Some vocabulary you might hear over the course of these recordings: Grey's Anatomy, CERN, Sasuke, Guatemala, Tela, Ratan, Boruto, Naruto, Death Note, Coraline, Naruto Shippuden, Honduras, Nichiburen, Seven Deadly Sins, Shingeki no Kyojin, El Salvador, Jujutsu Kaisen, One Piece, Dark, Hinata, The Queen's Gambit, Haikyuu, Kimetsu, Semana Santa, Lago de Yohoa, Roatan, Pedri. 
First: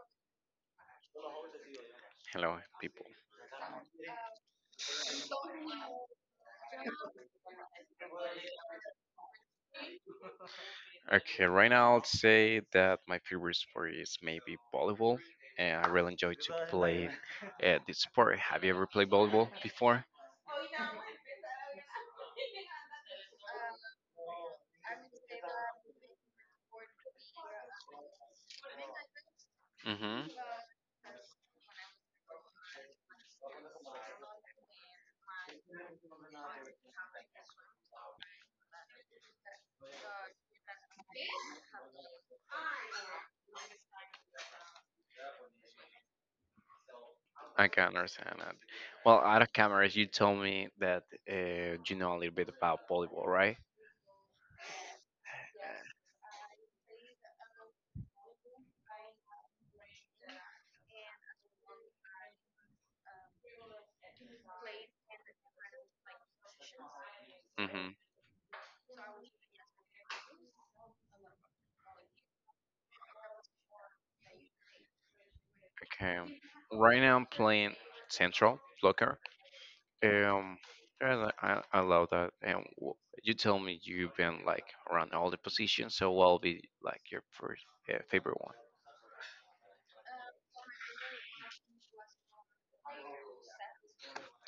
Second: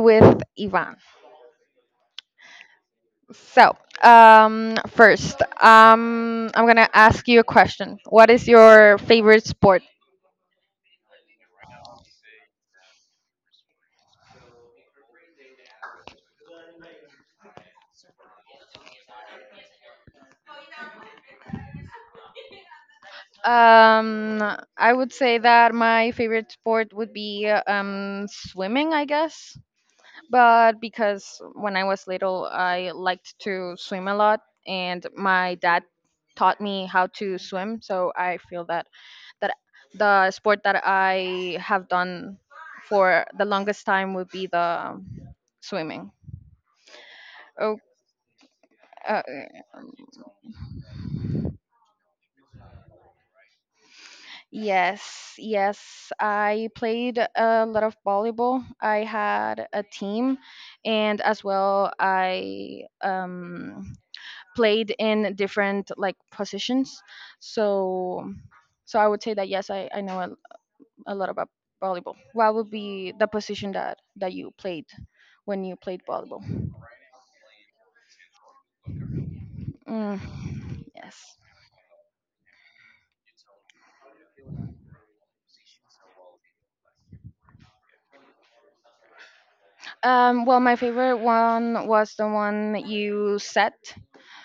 with Ivan. Hello, people. So, First, I'm gonna ask you a question. What is your favorite sport? Okay, right now I'll say that my favorite sport is maybe volleyball, and I really enjoy to play this sport. Have you ever played volleyball before? Um, I would say that my favorite sport would be swimming, I guess. Mm-hmm. But because when I was little, I liked to swim a lot, and my dad taught me how to swim, so I feel that that the sport that I have done for the longest time would be the swimming. I Oh, can understand that. Well, uh, out of camera, you told me that you know a little bit about volleyball, right? yes, yes. I played a lot of volleyball. I had a team, and as well, I played in different like positions. Mm-hmm. So, so I would say that yes, I know a lot about volleyball. What would be the position that you played when you played Okay. volleyball? Right now I'm playing central blocker. Mm, Um, and yes. I love that. You tell me you've been like around all the positions, so what will be like your first favorite one? Well, my favorite one was the one you set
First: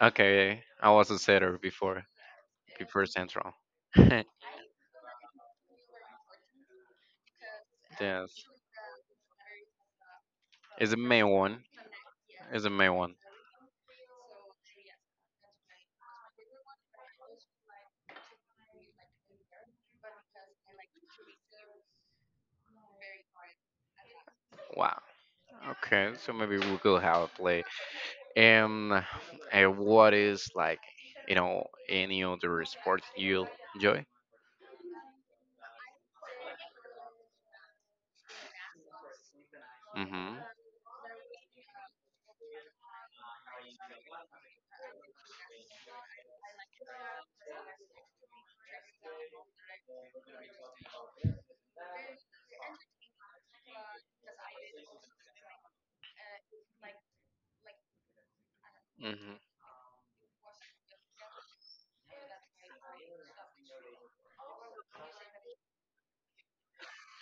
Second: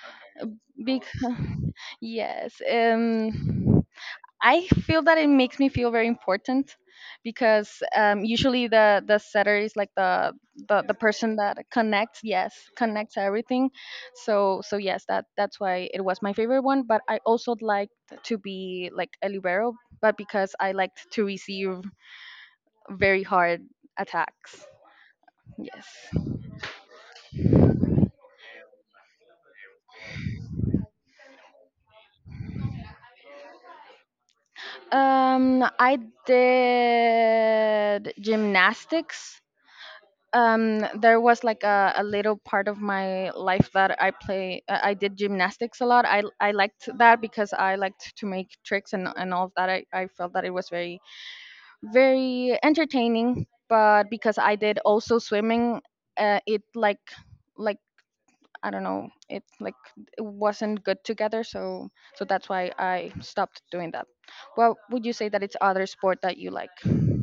Okay, I was a because setter before yes, central. Yes, I feel that it makes me feel very important because it's usually the setter is like the the main person that one. connects, yes, It's the main one. connects everything. So so yes, that that's why it was my favorite one. But I also liked to be like a libero, but because I liked to receive very hard attacks. Wow. Yes. Okay, so maybe we could have a play. Um, And what is like you know any other sport you enjoy? I did gymnastics. Mm-hmm. There was like a little part of my life that I play. I did gymnastics a lot. I liked that because I liked to make tricks and all of that. I felt that it was very very entertaining. But because I did also swimming, it like I don't know, Mhm. It wasn't good together, so so that's why I stopped doing that. Well, would you say that it's other sport that you like?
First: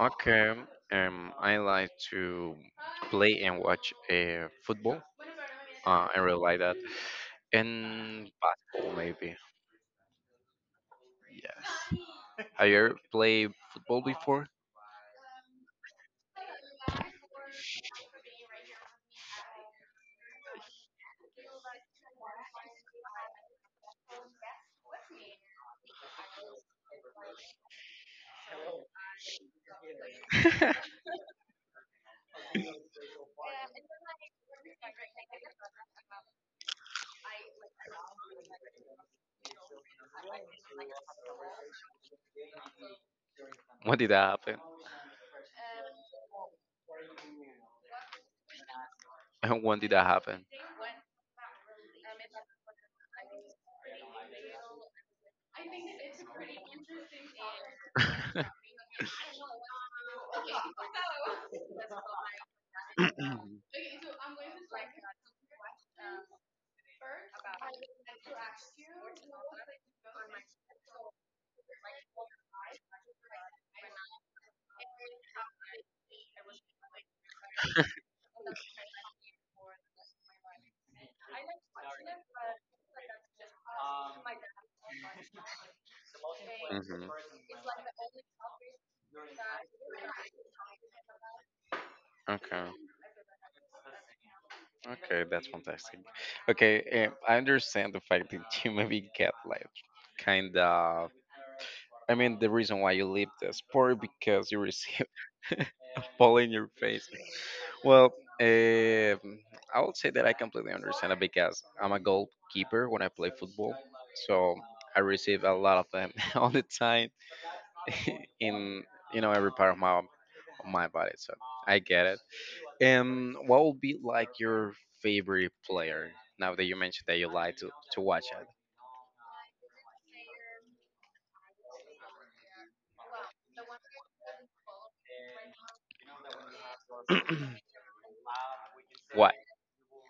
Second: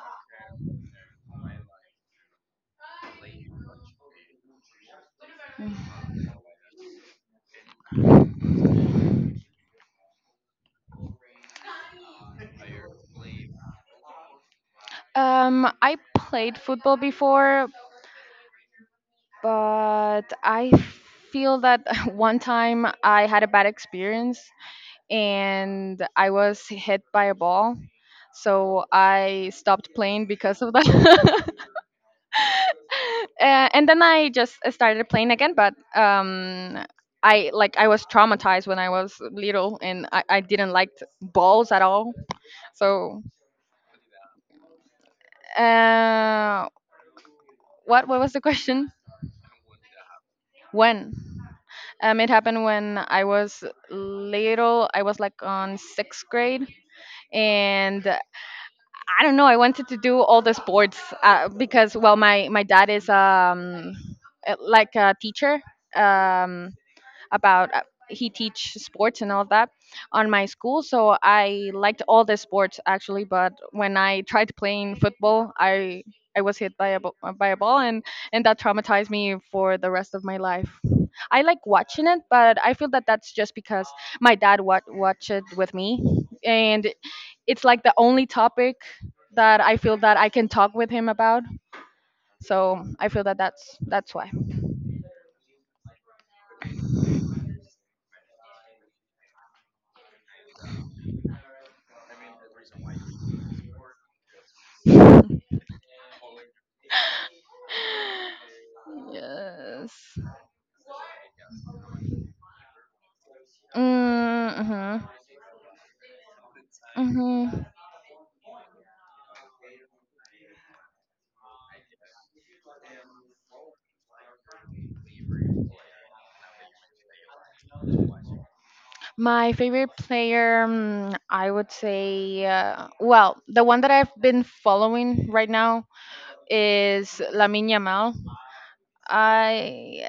Okay. I like to play and watch football. I Mm. really like that. And basketball, maybe. Yeah. Have you ever played football before? I played football before, but I feel that one time I had a bad experience and I was hit by a ball. So I stopped playing because of that. And then I just started playing again. But I like I was traumatized when I was little, and I didn't like balls at all. So When did that happen? uh, what was the question? When did that happen? When It happened when I was little, I was like on sixth grade, and I don't know. I wanted to do all the sports because well, my dad is like a teacher. Um, about He teach sports and all of that on my school. So I liked all the sports actually, but when I tried playing football, I was hit by by a ball, and that traumatized me for the rest of my life. I like watching it, but I feel that that's just because my watched it with me, and Mhm. it's like the only topic that I feel that I can talk with him about. Okay. So I feel that that's why. Okay, that's fantastic. Okay, I understand the fact that you maybe get like kind of. I mean, the reason why you leave the sport because you receive ball in your face. Well, um, I would say Yes. that I completely understand it because I'm a goalkeeper when I play football, Mm, so I mhm. receive a lot of them all the time Mhm. in you know every part of my body. So I get it. And what would be like your favorite player now that you mentioned that you like to watch it? My favorite player, mm, I would say, well, the one that I've been following right now is Lamine Yamal. Why? I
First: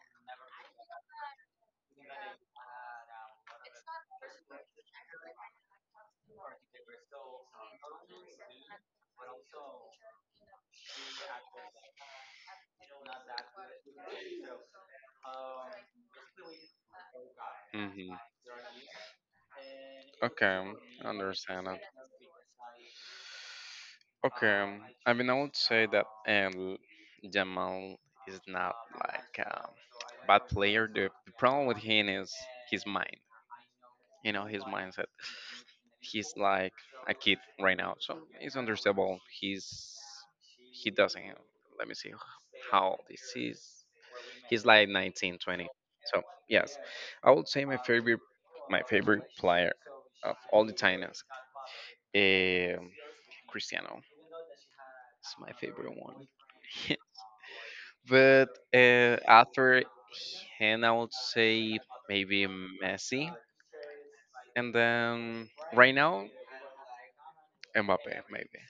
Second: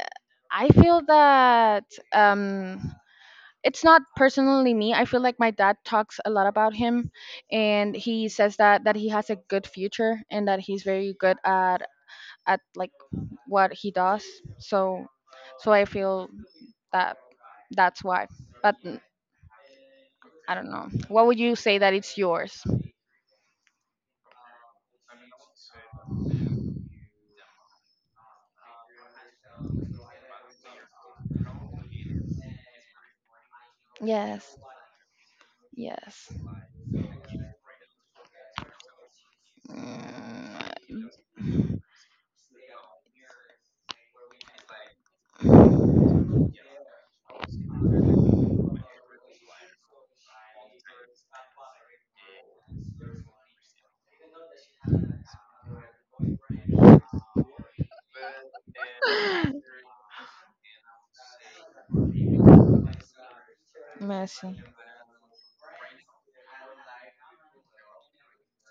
I feel that um, it's not personally me. I feel like my dad talks a lot about him, and he says that he has a good future and that he's very good at at like what he does. So, so I feel that that's Hmm. why. But mm, I don't Okay, know. What would you understand say it. that it's yours? Okay, I mean, I would say that Jamal is not like a bad player. The problem with him is his mind, you know, Yes. his mindset. Yes. He's like a kid right now, so it's understandable. He's he Mm. doesn't. Let me see how this is. He's like 19, 20. So yes, I would say my favorite player of all the time is. Eh, Cristiano is my favorite one. But after him, I would say maybe Messi. And then right now, Mbappe, maybe.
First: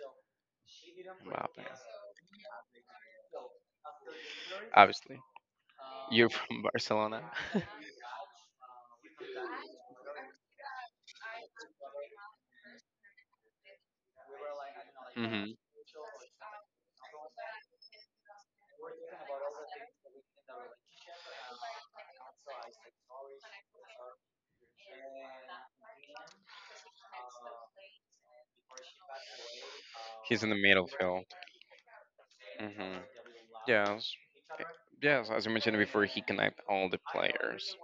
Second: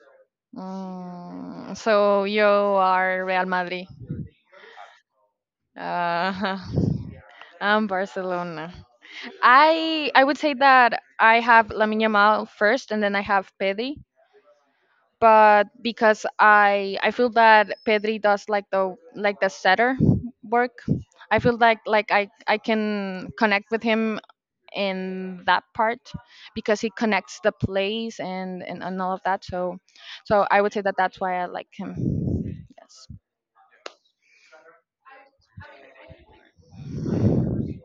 Mbappe, Mm, so you are Real Madrid. obviously. You're Uh, from Barcelona. I'm Barcelona. I would say that I have Lamine Yamal first, and then I have Pedri. Hmm. But because I feel that Pedri does like the setter work, I feel like I can connect with him in that part because he connects the plays and all of that. So, He's so in the I would say middle that that's field. why I like him. Hmm. Yes. Yes. Eh, Yes, as I mentioned before, he connect all the players,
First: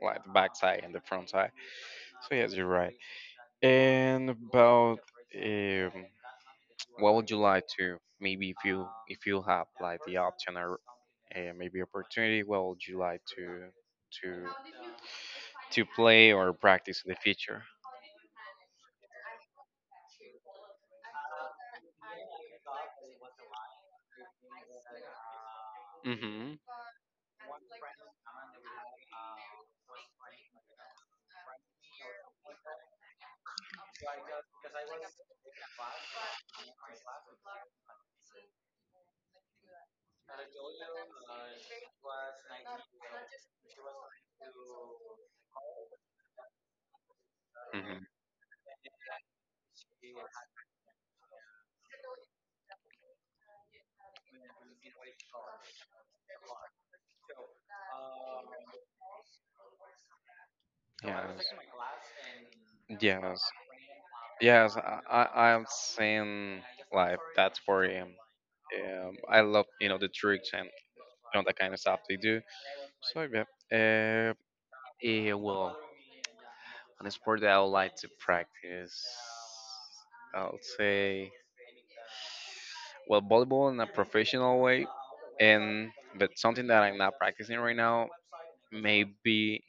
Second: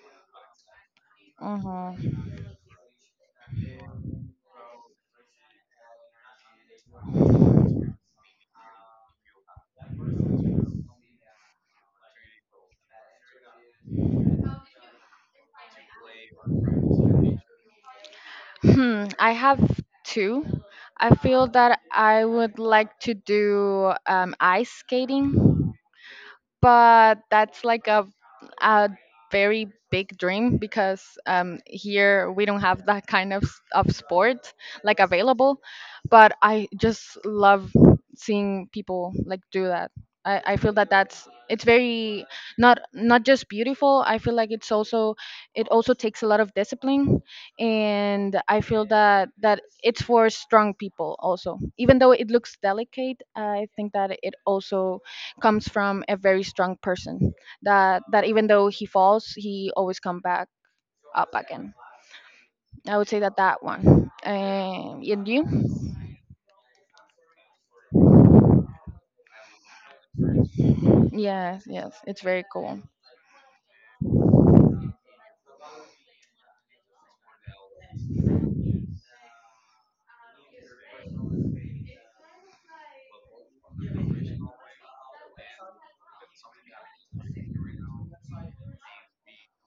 like the backside and the front side. Hmm. So yes, you're right. And about um, what would you like to maybe if you have like the option or maybe opportunity, what would you like to to to play or practice in the future? Hmm, I have two. I feel that I would like to do ice skating, Mm-hmm. but that's like a very big dream because here we don't have that kind of of sport like available. But I just love seeing people like do that. I feel that that's it's very not not just beautiful. I feel like it's also it also takes a lot of discipline, Mm-hmm. and I feel that it's for strong people also. Even though it looks delicate, I think that it also comes from a very strong person that even though he falls, he always come back up Yes. again. I would say that Yes. that one, Yes. And you? I am seeing live. That's for him. I love you know the tricks and you know that Yes, kind of yes, stuff they it's do. very cool. So yeah. Yeah. Well, on a sport that I would like to practice, I'll say well volleyball in a professional way, and but something that I'm not practicing right now maybe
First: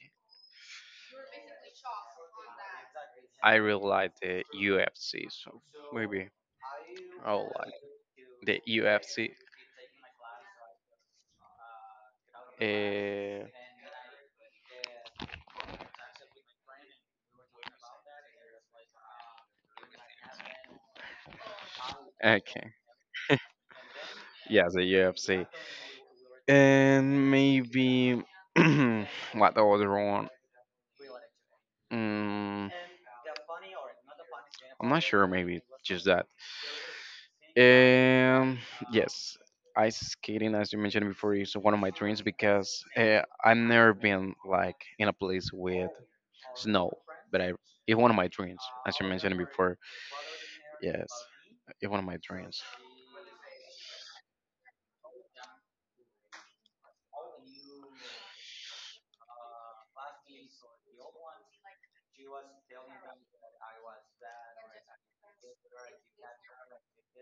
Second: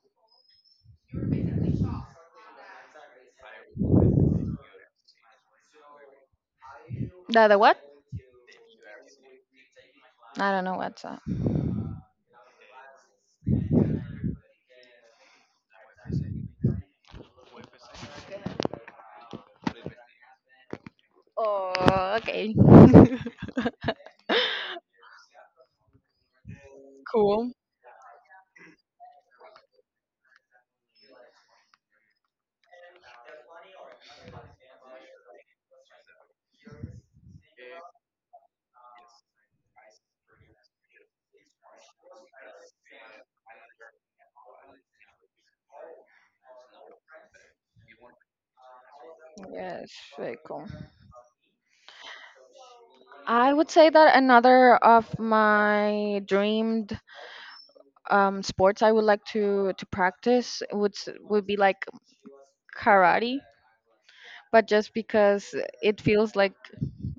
I really like the UFC, so maybe I'll The like what? the UFC. I don't know what's up. Uh, Oh, okay. okay, yeah, the UFC, and Cool. maybe what the other one? Mm, I'm not sure. Maybe just that. Um, yes, ice skating, as you mentioned before, is one of my dreams because I've never been like in a place with snow, but I it's one of my dreams, as you mentioned before. Yes, very cool. Yes, it's one of my dreams. I would say that another of my dreamed sports I would like to practice would would be like karate, but just because it feels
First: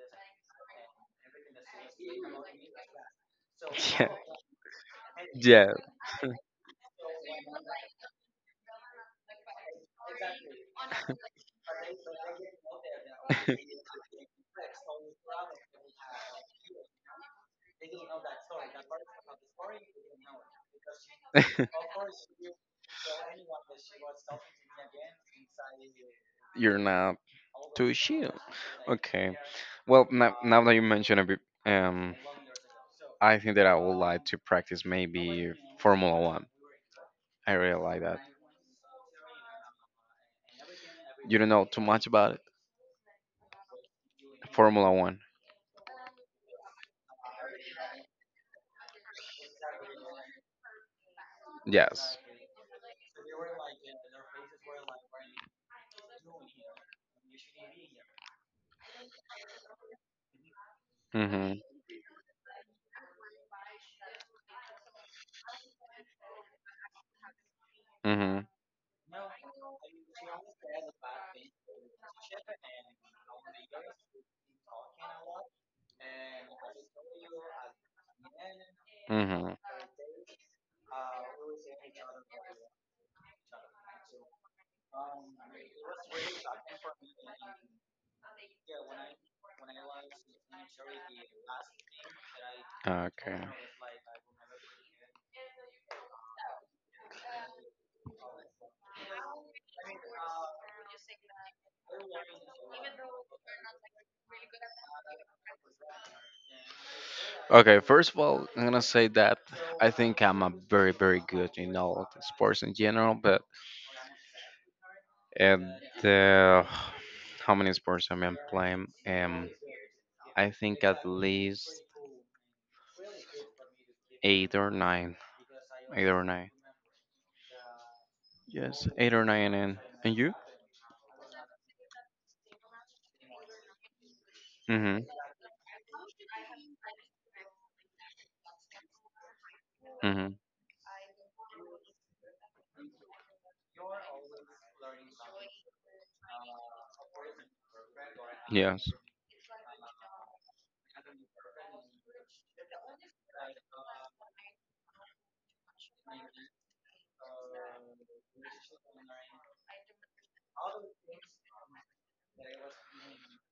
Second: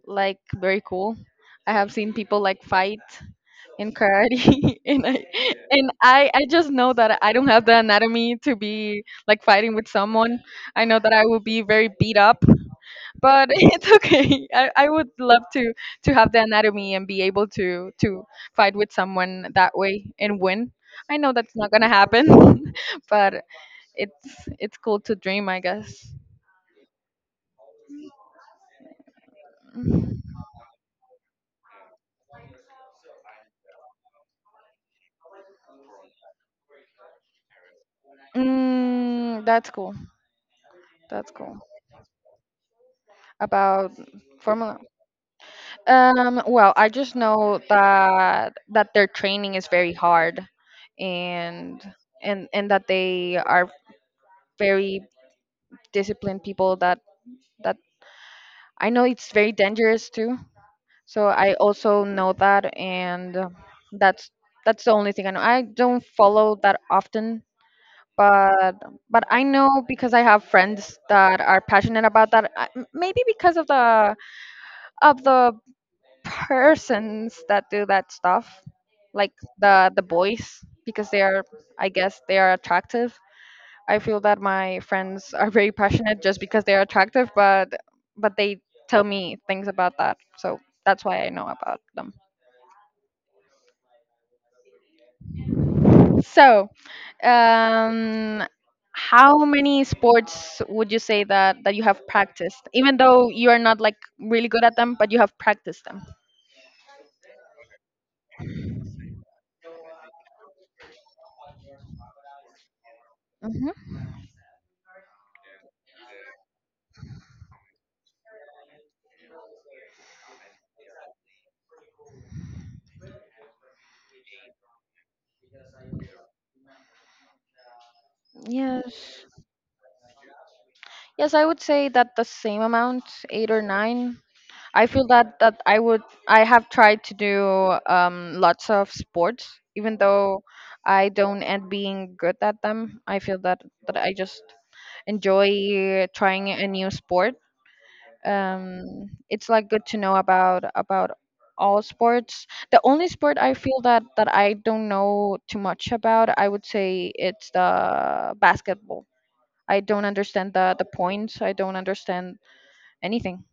like very cool. I have seen people like fight in karate, and I Yeah, and I just know that I don't have the anatomy to be like fighting with someone. I know that I will be very beat up, but it's okay. I would love to have the anatomy and be able to fight with someone that way and win. I know that's yeah. not gonna happen, but it's cool to dream, I guess. You're not too chill. Okay. Well, now that you mention it, um, I think that I would like to practice maybe Formula One. I really like that. Mm, that's cool. That's You don't cool. know too much about it. About Formula. Formula One. Well, I just know that that their training is very hard and Yes. And that they are very disciplined people that that I know it's very dangerous too. So I Mhm. also know that, and that's that's the only thing I know. I don't follow that often, Mhm. but but I know because I have friends that are passionate about that. Maybe because of the persons that do that stuff, like Mhm. The boys, because they are, I guess, they are attractive. I feel that my friends are very passionate just because they are attractive, but they tell me things about that, so that's why I know about them. Okay. So um how many sports would you say that you have practiced even though you are not like really good at them, but you have practiced them? Okay, first of all, I'm gonna say that I think I'm a very, very good in all the sports in general, but Hmm. and uh, how many sports am I playing? I think at least eight or nine, eight or nine. Yes, eight Yes, or nine, and you? yes, I would say that the same amount, eight or nine. I Mm-hmm. feel that I would I have tried to do lots of sports. Even Mm-hmm. though I don't end being good at them, I feel that I just enjoy trying a new sport. Yes. It's like good to know about all sports. The only sport I feel that I don't know too much about, I would say it's the basketball. I don't understand the points. I don't understand anything.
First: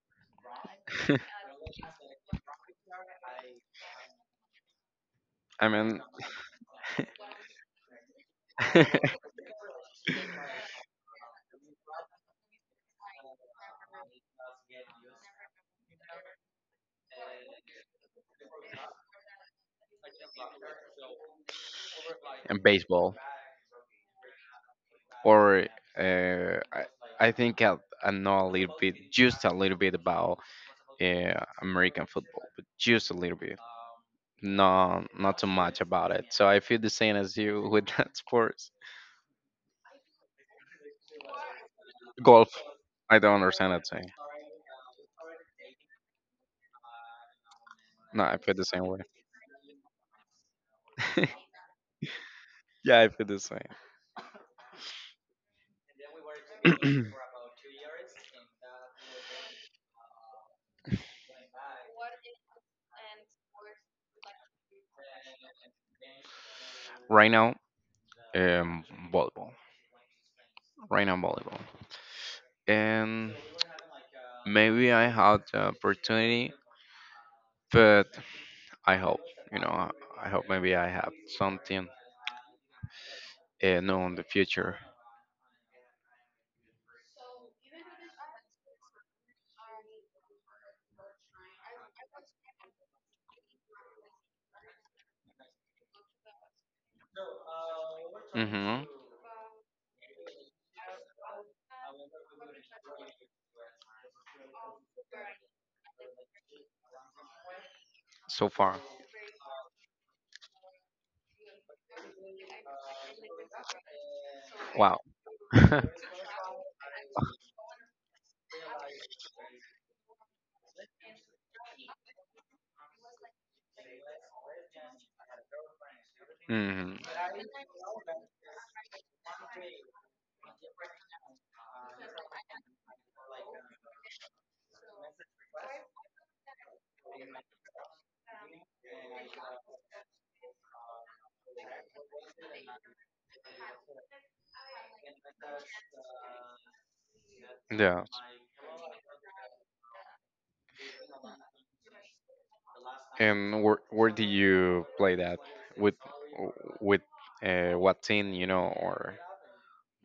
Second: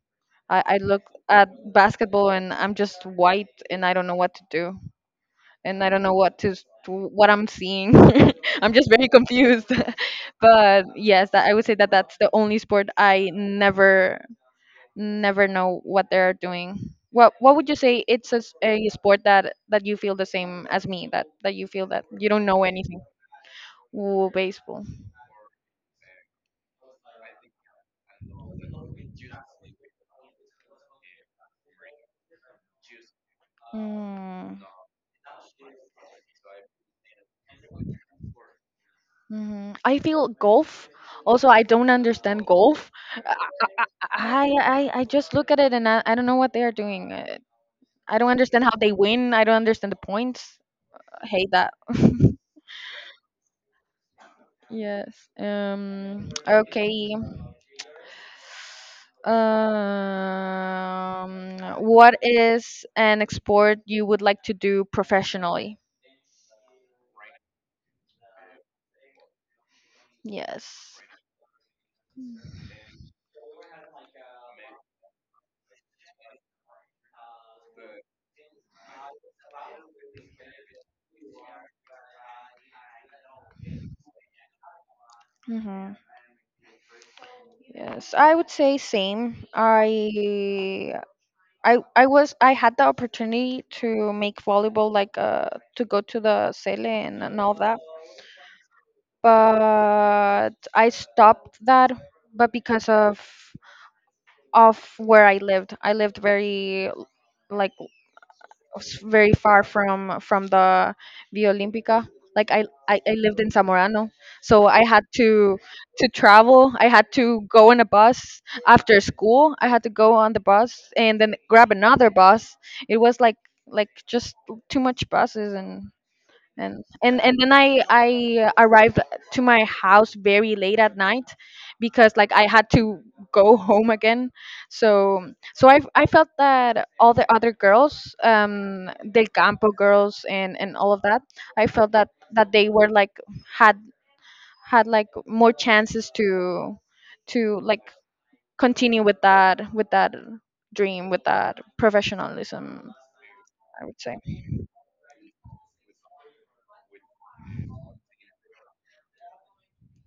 I look at basketball and I'm just white and I don't know what to do, I and I mean, don't know what to what I'm seeing. I'm just very confused. But yes, that, I would say that that's the only sport I never never know what they're doing. What would you say it's a sport that you feel the same as me, that you feel that you don't and know anything? baseball Ooh, baseball. or uh, I, I think I know a little bit, just a little bit about American football, but just a little bit. Mm, No, not too much about it, so I feel the same as you with that sports. mhm. I feel golf. Also, I don't understand Golf. golf. I don't understand I that thing. I just look at it and I don't know what they are doing. I No, don't I feel understand the how same they way. win. I don't understand the points. I hate that. Yeah, I feel the same. Yes. Okay. What is an export you would like to do professionally? Right now um, volleyball, Yes. right now volleyball. And maybe I had the opportunity, but I hope, you know, I hope maybe I have something know in the future. Mm-hmm. Yes, I would say same. I had the opportunity to make volleyball like to go to the Sele and all that, Hmm. but I stopped that. But because of where I lived very like So far, very far from the Via Olímpica. Like I lived in Zamorano, so I wow. had to travel. I had to go on a bus after school. I had to go on the bus and then grab another bus. It was like just too much buses, and Hmm. Then I arrived to my house very late at night because like I had to go home again. So so I felt that all the other girls, Del Campo girls and all of that, I felt that that they were like had had like more chances to to like Yeah. continue with that, with that dream, with that professionalism. And I would where say. do you play that? With with what team, you know, or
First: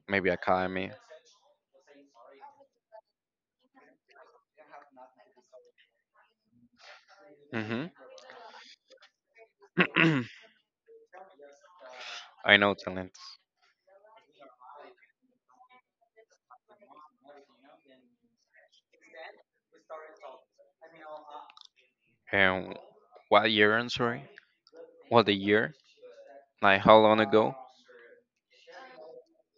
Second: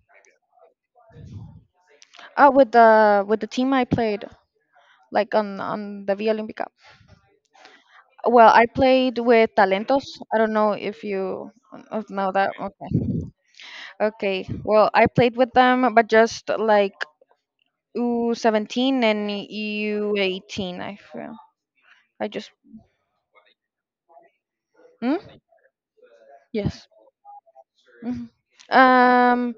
maybe academy? Oh, with the team I played, like on the violin pickup. Mm-hmm. Well, I played with Talentos. I don't know if you know that. I know Okay. talents. Okay. Well, I played with them, but just like U17 and U18. I feel. I just. And what year? I'm sorry. Hmm? What the year? Like Yes. how long ago? Hmm. Um,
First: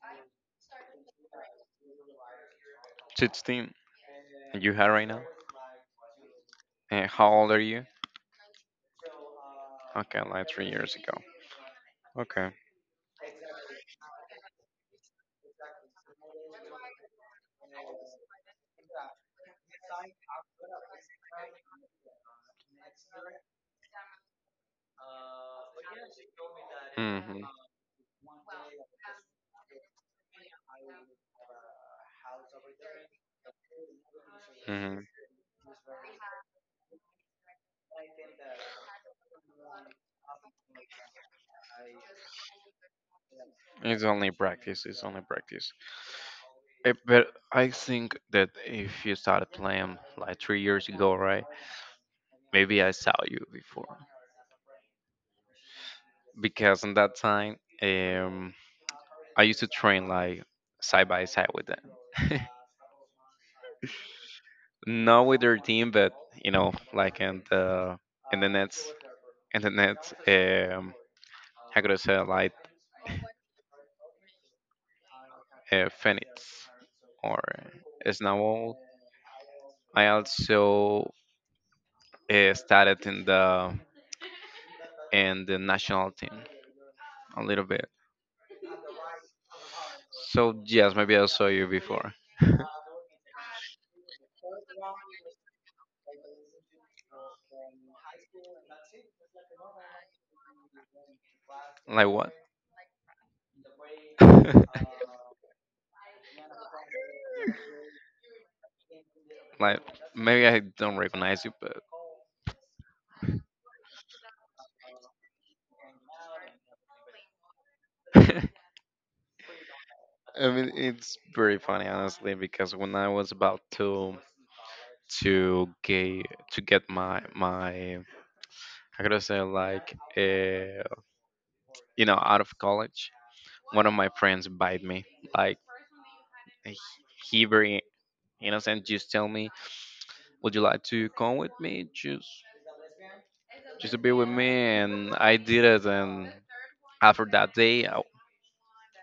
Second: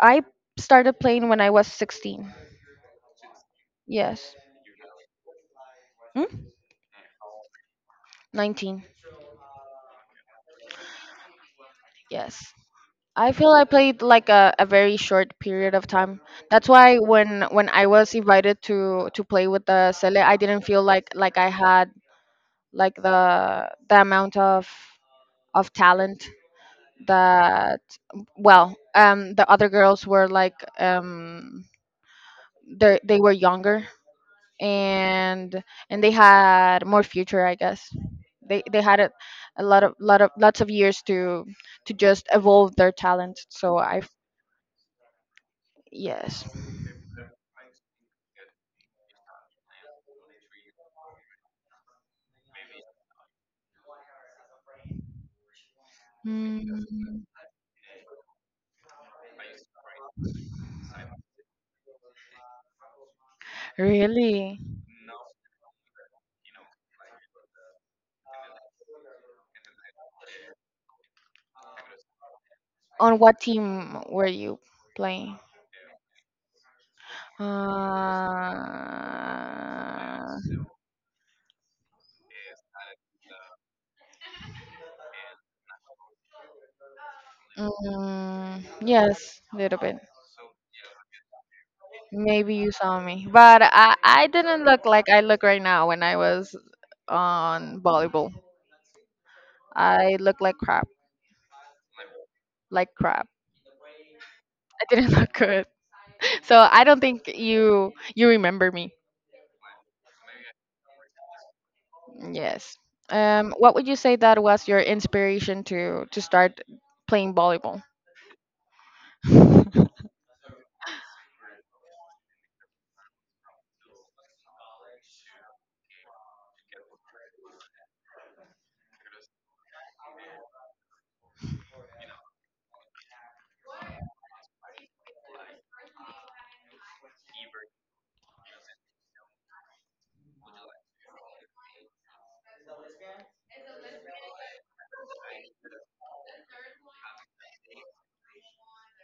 I started playing when I was 16. 16. Yes. And you had right now? Hmm? And how old are you? 19. Okay, like 3 years ago. Okay. Yes. I feel I played like a very short period of time. That's why when I was invited to play with the Sele, I didn't feel like I had like the amount of talent Hmm. that the other girls were like they were younger Hmm. and and they had more future, I guess. They had a lots of years to just evolve their talent. So It's I only practice. It's only practice. yes. But I think that if you started playing like 3 years ago, right? Maybe I saw you before Mm, because in that time, um, I used to train like side by side with them. really? Not with their team, but you know, like in the Nets, in the Nets, how could I say, it, like On what team were you playing? Phoenix or Uh, Snowball. I also started in the national team a little bit. mm, yes, a little bit. So yes, maybe I saw you before. Maybe you saw me, but I didn't look like I look right now when I was on volleyball. I look like crap, Like what? like crap. I didn't look good, so I don't think you remember me. Like maybe I don't recognize you, but Yes. What would you say that was your inspiration to start playing volleyball? I Mm, mean it's very funny honestly because when I was about to get my how could I gotta say like you know out of college, one of my friends bite me like he he very innocent just tell me would you like to come with me just to be with me, and I did it. And after that day, I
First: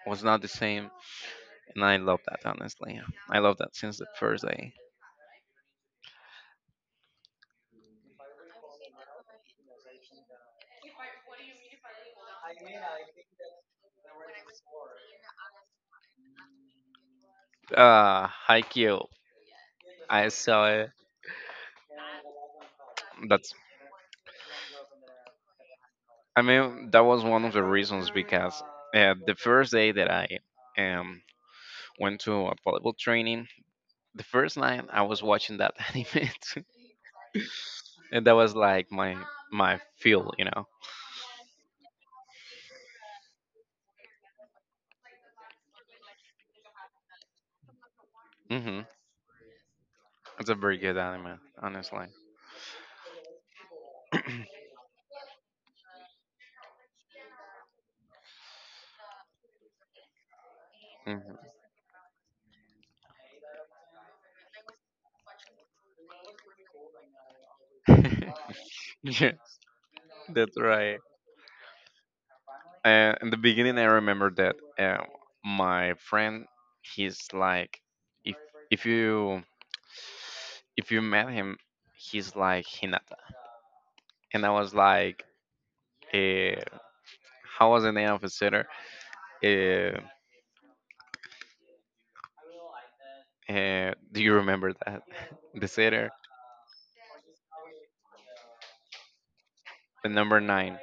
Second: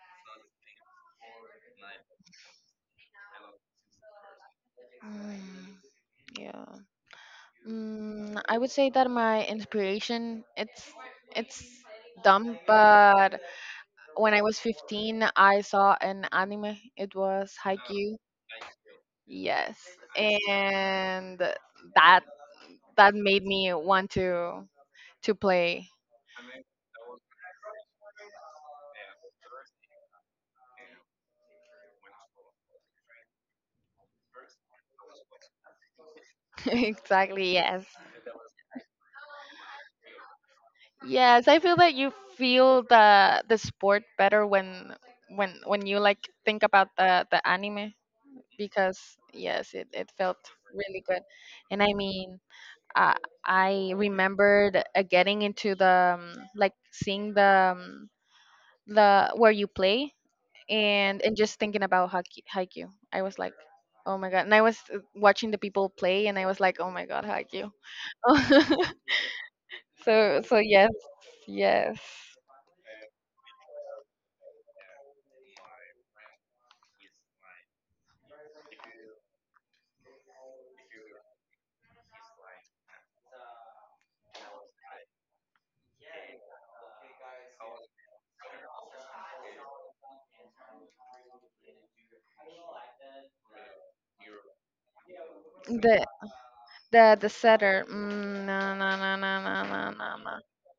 was not the same. And I love that, honestly. I love that since the first day. yeah. Mm, I would say that my inspiration it's dumb, but when I was 15, I saw an anime. It was Haikyuu. Ah, Haikyuu. Yes. I saw it. And that that made That's, me want to play. I mean, that was one of the reasons because the first day that I um, went to a volleyball training, the first night I was watching that anime, too, Exactly, yes. and that was like my feel, you know. Yes, I feel that you feel the sport better when when you like think about the anime Hmm. because yes, it felt It's a very good really good. anime, And I honestly. mean, uh, I remembered getting into the like seeing the where you play Hmm. and just thinking about Haikyuu. Haikyuu. I was like, "Oh my God." And I was watching the people play and I was like, "Oh my God, Haikyuu." Yeah, So that's so yes, right. yes. In the beginning, I remember that my friend, he's like, if if you if you met him, he's like Hinata, and I was like, uh, how was the name of his sitter? Uh, do you remember that the The sitter? the setter. Mm, no no no no no no The no number no. nine.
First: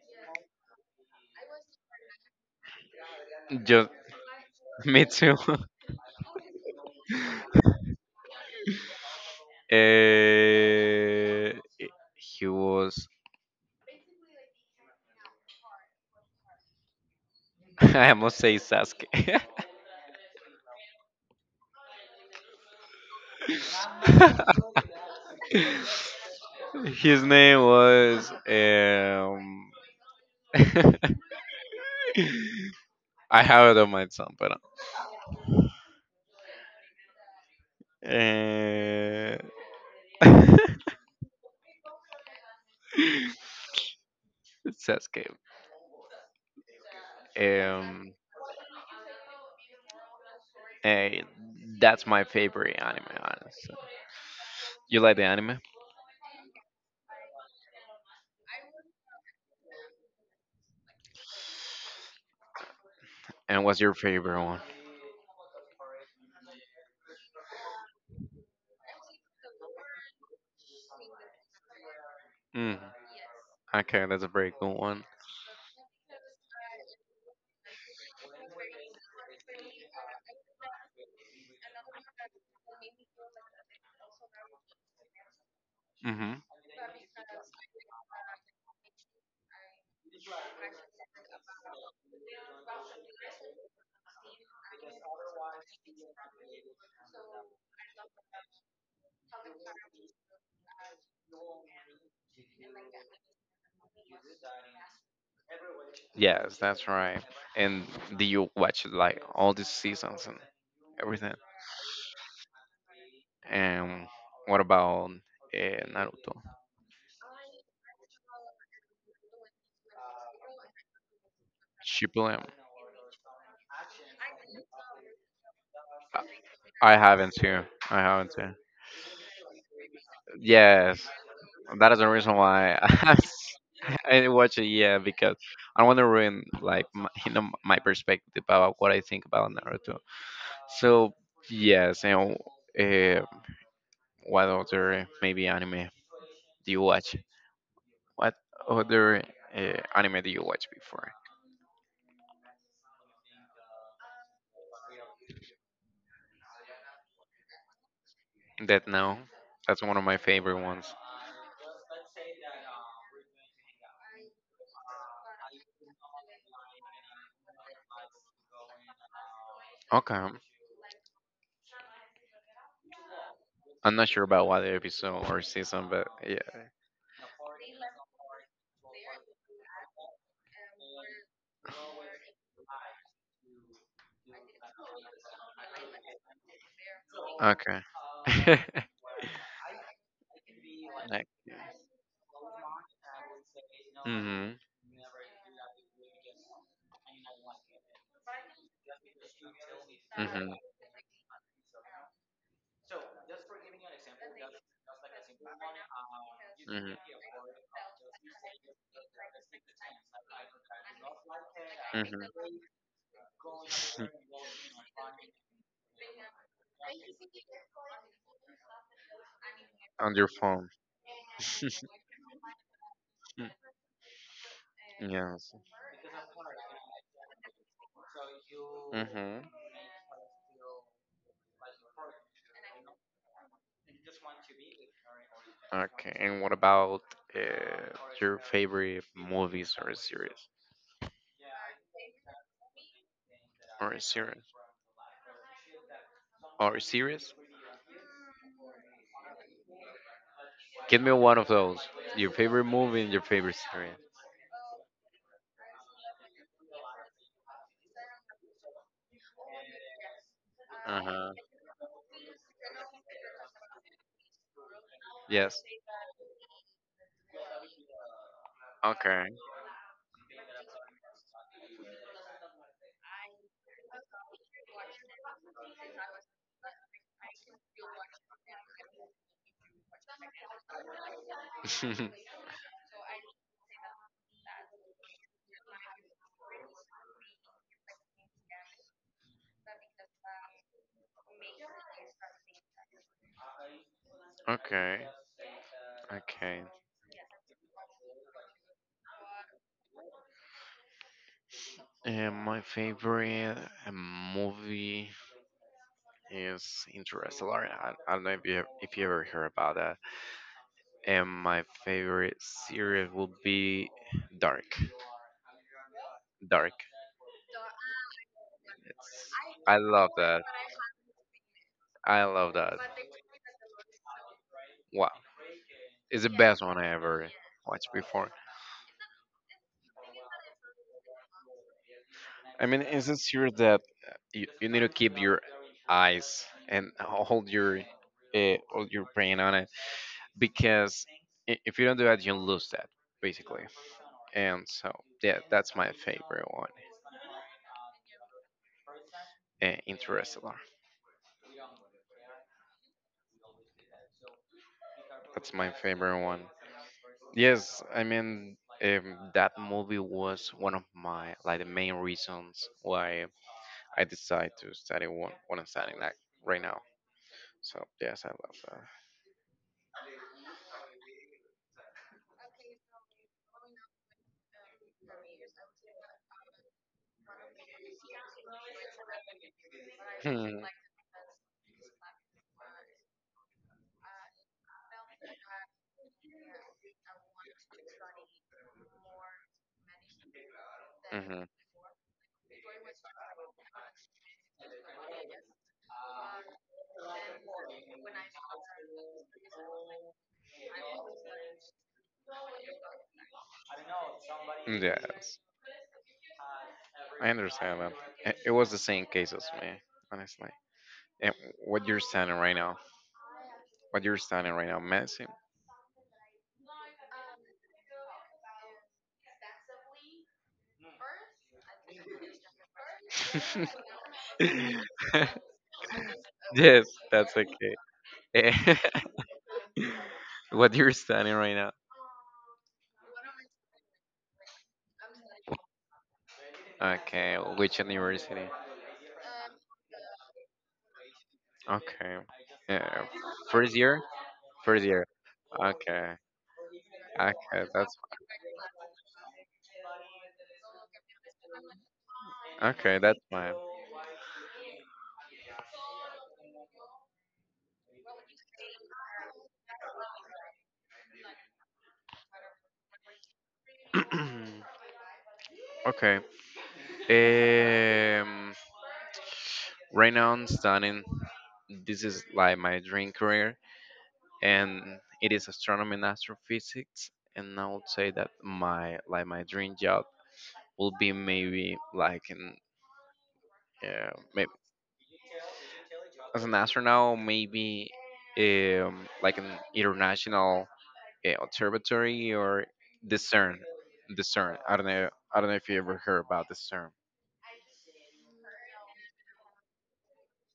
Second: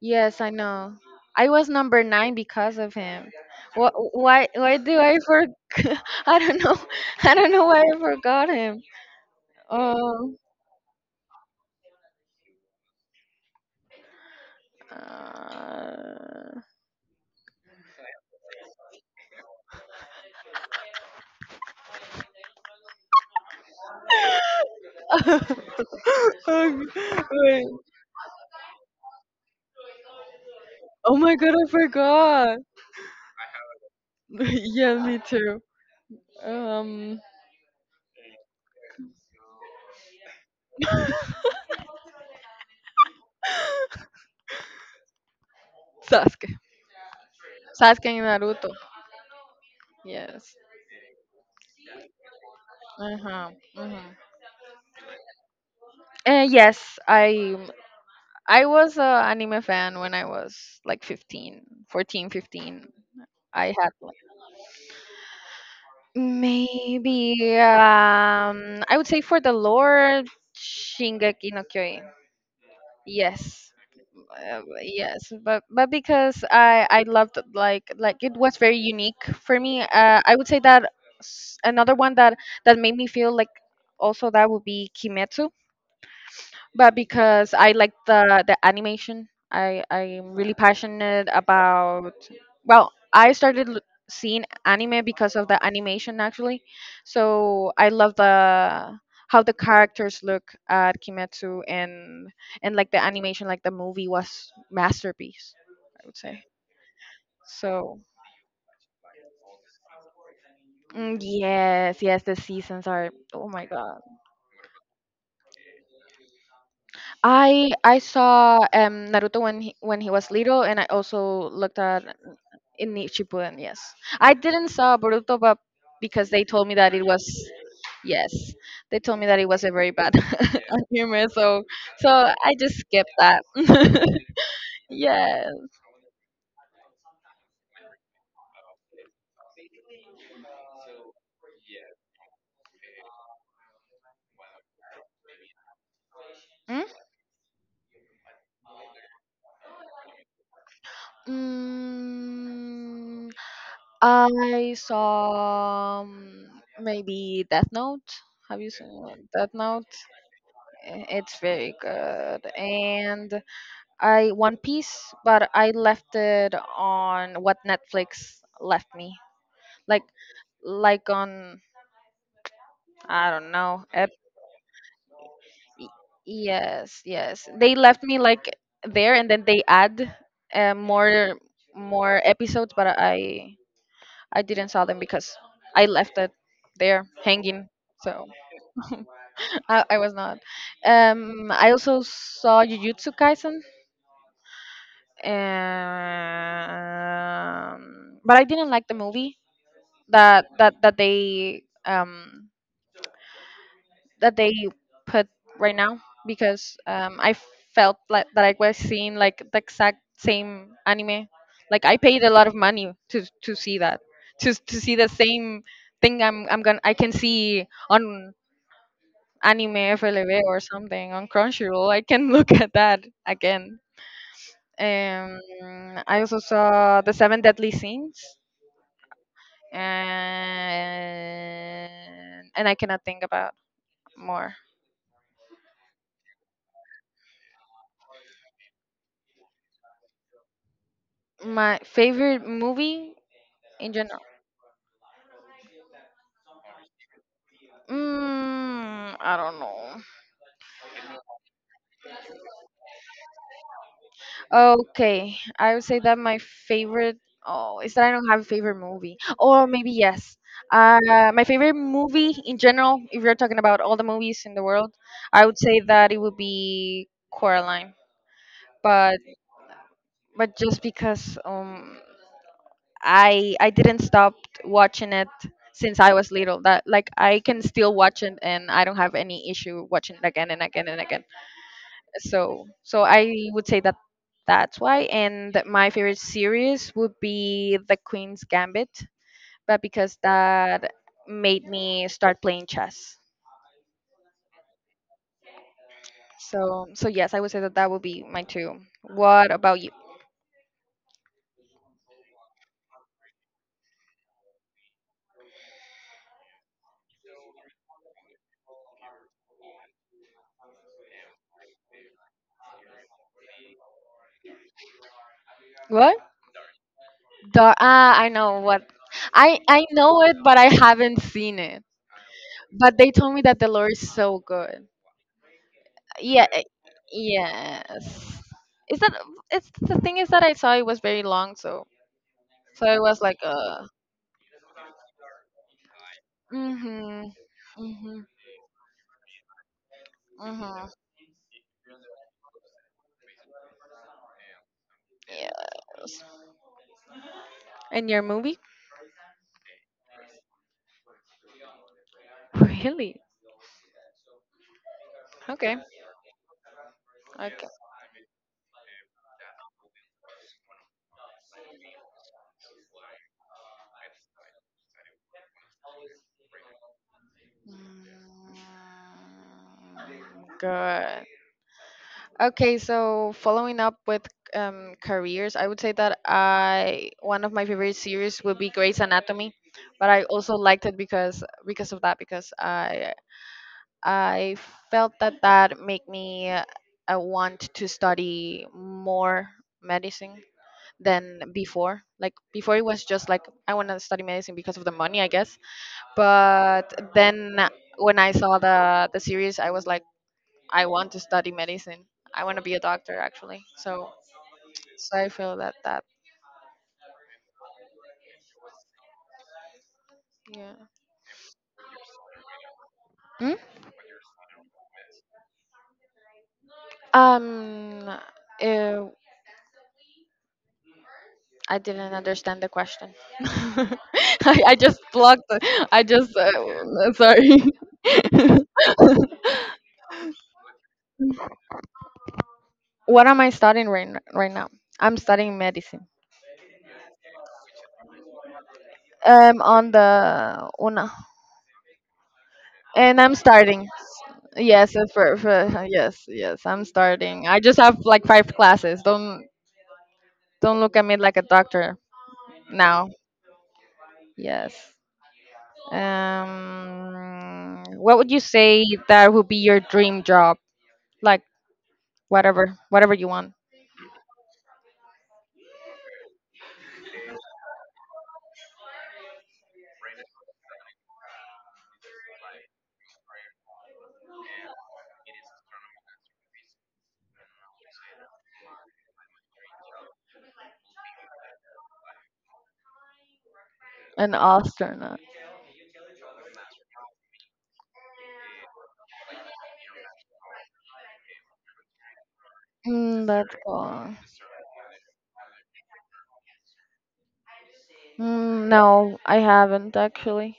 Yes, I know. I was number nine because of him. Just Why do me I too. for I don't know, I don't know why I forgot him. Oh. Eh, he was. Uh, I almost say Sasuke. oh, His name wait. was. Oh my I have it on my thumb, but. god. Um, Uh, Sasuke. Sasuke. Sasuke Um, and Naruto. Yes. eh, that's my favorite anime, Uh huh. honestly. Uh huh. You like the anime? Yes, I was a anime fan when I was like 15, 14, 15. And I what's had your like favorite one? maybe I would say for the lore Shingeki no Kyojin. Mm, Yes. okay, that's a very good one. Yes, but because I loved like it was very unique for me. I would say that another one that made me feel like also that would be Kimetsu Hmm. but because I like the animation, I I'm really passionate about. Well, I started seeing anime because of the animation actually, so I love the how the characters look at Kimetsu and like the animation, like the movie was masterpiece, I would say. Yes, that's right. And So do you watch like all the seasons and mm, everything? yes, yes, the seasons are. Oh my god. And what about Naruto? I saw Naruto when he was little, and I also looked at Shippuden? in Nichiburen, yes. I didn't saw Boruto, but because they told me that I it was haven't too. I yes, haven't too. they told me that it was a very bad Yes. humor, so That is so the reason I just why skipped I that. didn't watch it. Yeah, because yes. I want to ruin like my, you know my perspective about what I think about Naruto. So yes, and uh, what other maybe anime do Hmm? you watch? What other anime do you watch before? Mm, I saw maybe Death Note. Have you That seen now, Death that's Note? one of my favorite ones. It's very good. And I One Piece, but I left it on what Netflix left me. Like Okay, like on I don't know. I'm not sure about what episode or season, but yeah. Yes, yes. They left me like there, and then they add more more episodes, but I didn't saw them because I left it there hanging. Okay. So I was not. Like, I also saw Jujutsu Kaisen, mm-hmm. But I didn't like the movie Mm-hmm. that Mm-hmm. that that they that they put right now. Because Mm-hmm. I felt like that I was seeing like the exact same anime. Like I paid a lot of money to see that, to see the same thing I can see on anime On your FLV or phone. something on Crunchyroll. I can look at that again. Yes. Um, I also saw the Seven Deadly Sins, Mm-hmm. And I cannot think about more. Okay, and what about uh, your favorite movies or series? My favorite movie in Or general. series? Or series? Mm, I don't know. Give me one of those. Your favorite movie and your favorite series. Okay, I would say that my favorite. Oh, is that I don't have a favorite movie, or maybe yes. Uh, Uh huh. my favorite movie in general, if you're talking about all the movies in the world, I would Yes. say that it would be Coraline. But Okay. but just because I didn't stop watching it since I was little. That like I can still watch it, and I don't have any issue watching it again and again and again. So so I would say that that's why. And my favorite series would be The Queen's Gambit, but because that made me start playing chess. Okay. Okay. So so yes, I would say that that would be my two. What about you? My favorite movie is Interstellar. I don't know if you ever heard about that. And my favorite series will be Dark. What Dark. the ah I know what. It's i I i love know it that. but I haven't seen it I love that. but they told me that the lore is so good, Wow, it's the yeah best one I ever watched before. yes. Is that it's the thing is that I saw it was very long, so I mean, so it is was it like sure that you need to keep your eyes and Mhm. Mhm. Hold your brain on it Mhm. because if you don't do that, you lose that basically. And so yeah, that's my Yes. favorite one. And your movie? Interstellar. Really? That's my Okay. favorite one. Okay. Yes, I mean that movie was one of my like the main reasons why I decided to study what I'm studying like right now. Mm, So yes, I love good. Okay, so following up with careers, I would say that I one of my favorite series would be Grey's Anatomy, but I that. also Hmm. liked it because of that because I felt that that made me want to study more medicine than Mhm. before. Like before, it was just like I want to study medicine because of the money, I guess. But then when I saw the series, I was like, I want to study medicine. I want to be a doctor, actually. So, so I Yes, feel that that I understand that. It was the same case as me, honestly. yeah. And what you're standing right now, Hmm? what you're standing right now, Messi. Um, uh, I didn't understand the question. I just blocked. I just Yes, that's sorry. okay. Eh, what you're studying right now? What am I studying right right now? I'm studying medicine. Okay, which university? On the una, Okay. Yeah. and I'm First starting. year? First Yes, year. For Okay. yes, yes, I'm starting. I Okay, just have that's like five classes. Don't look at me like a doctor okay, now. that's fine. Yes. What would you say that would be your dream job? Like whatever, whatever you want. Okay. Um right now I'm studying, this is like my dream career, and it is astronomy and astrophysics. And I would say that my dream job will be maybe like in, Uh, An maybe astronaut. as an astronaut, maybe like an international observatory or the Mm, that's CERN. cool. The CERN. I don't know. I don't know if you ever heard about the CERN. Mm, no, I haven't actually.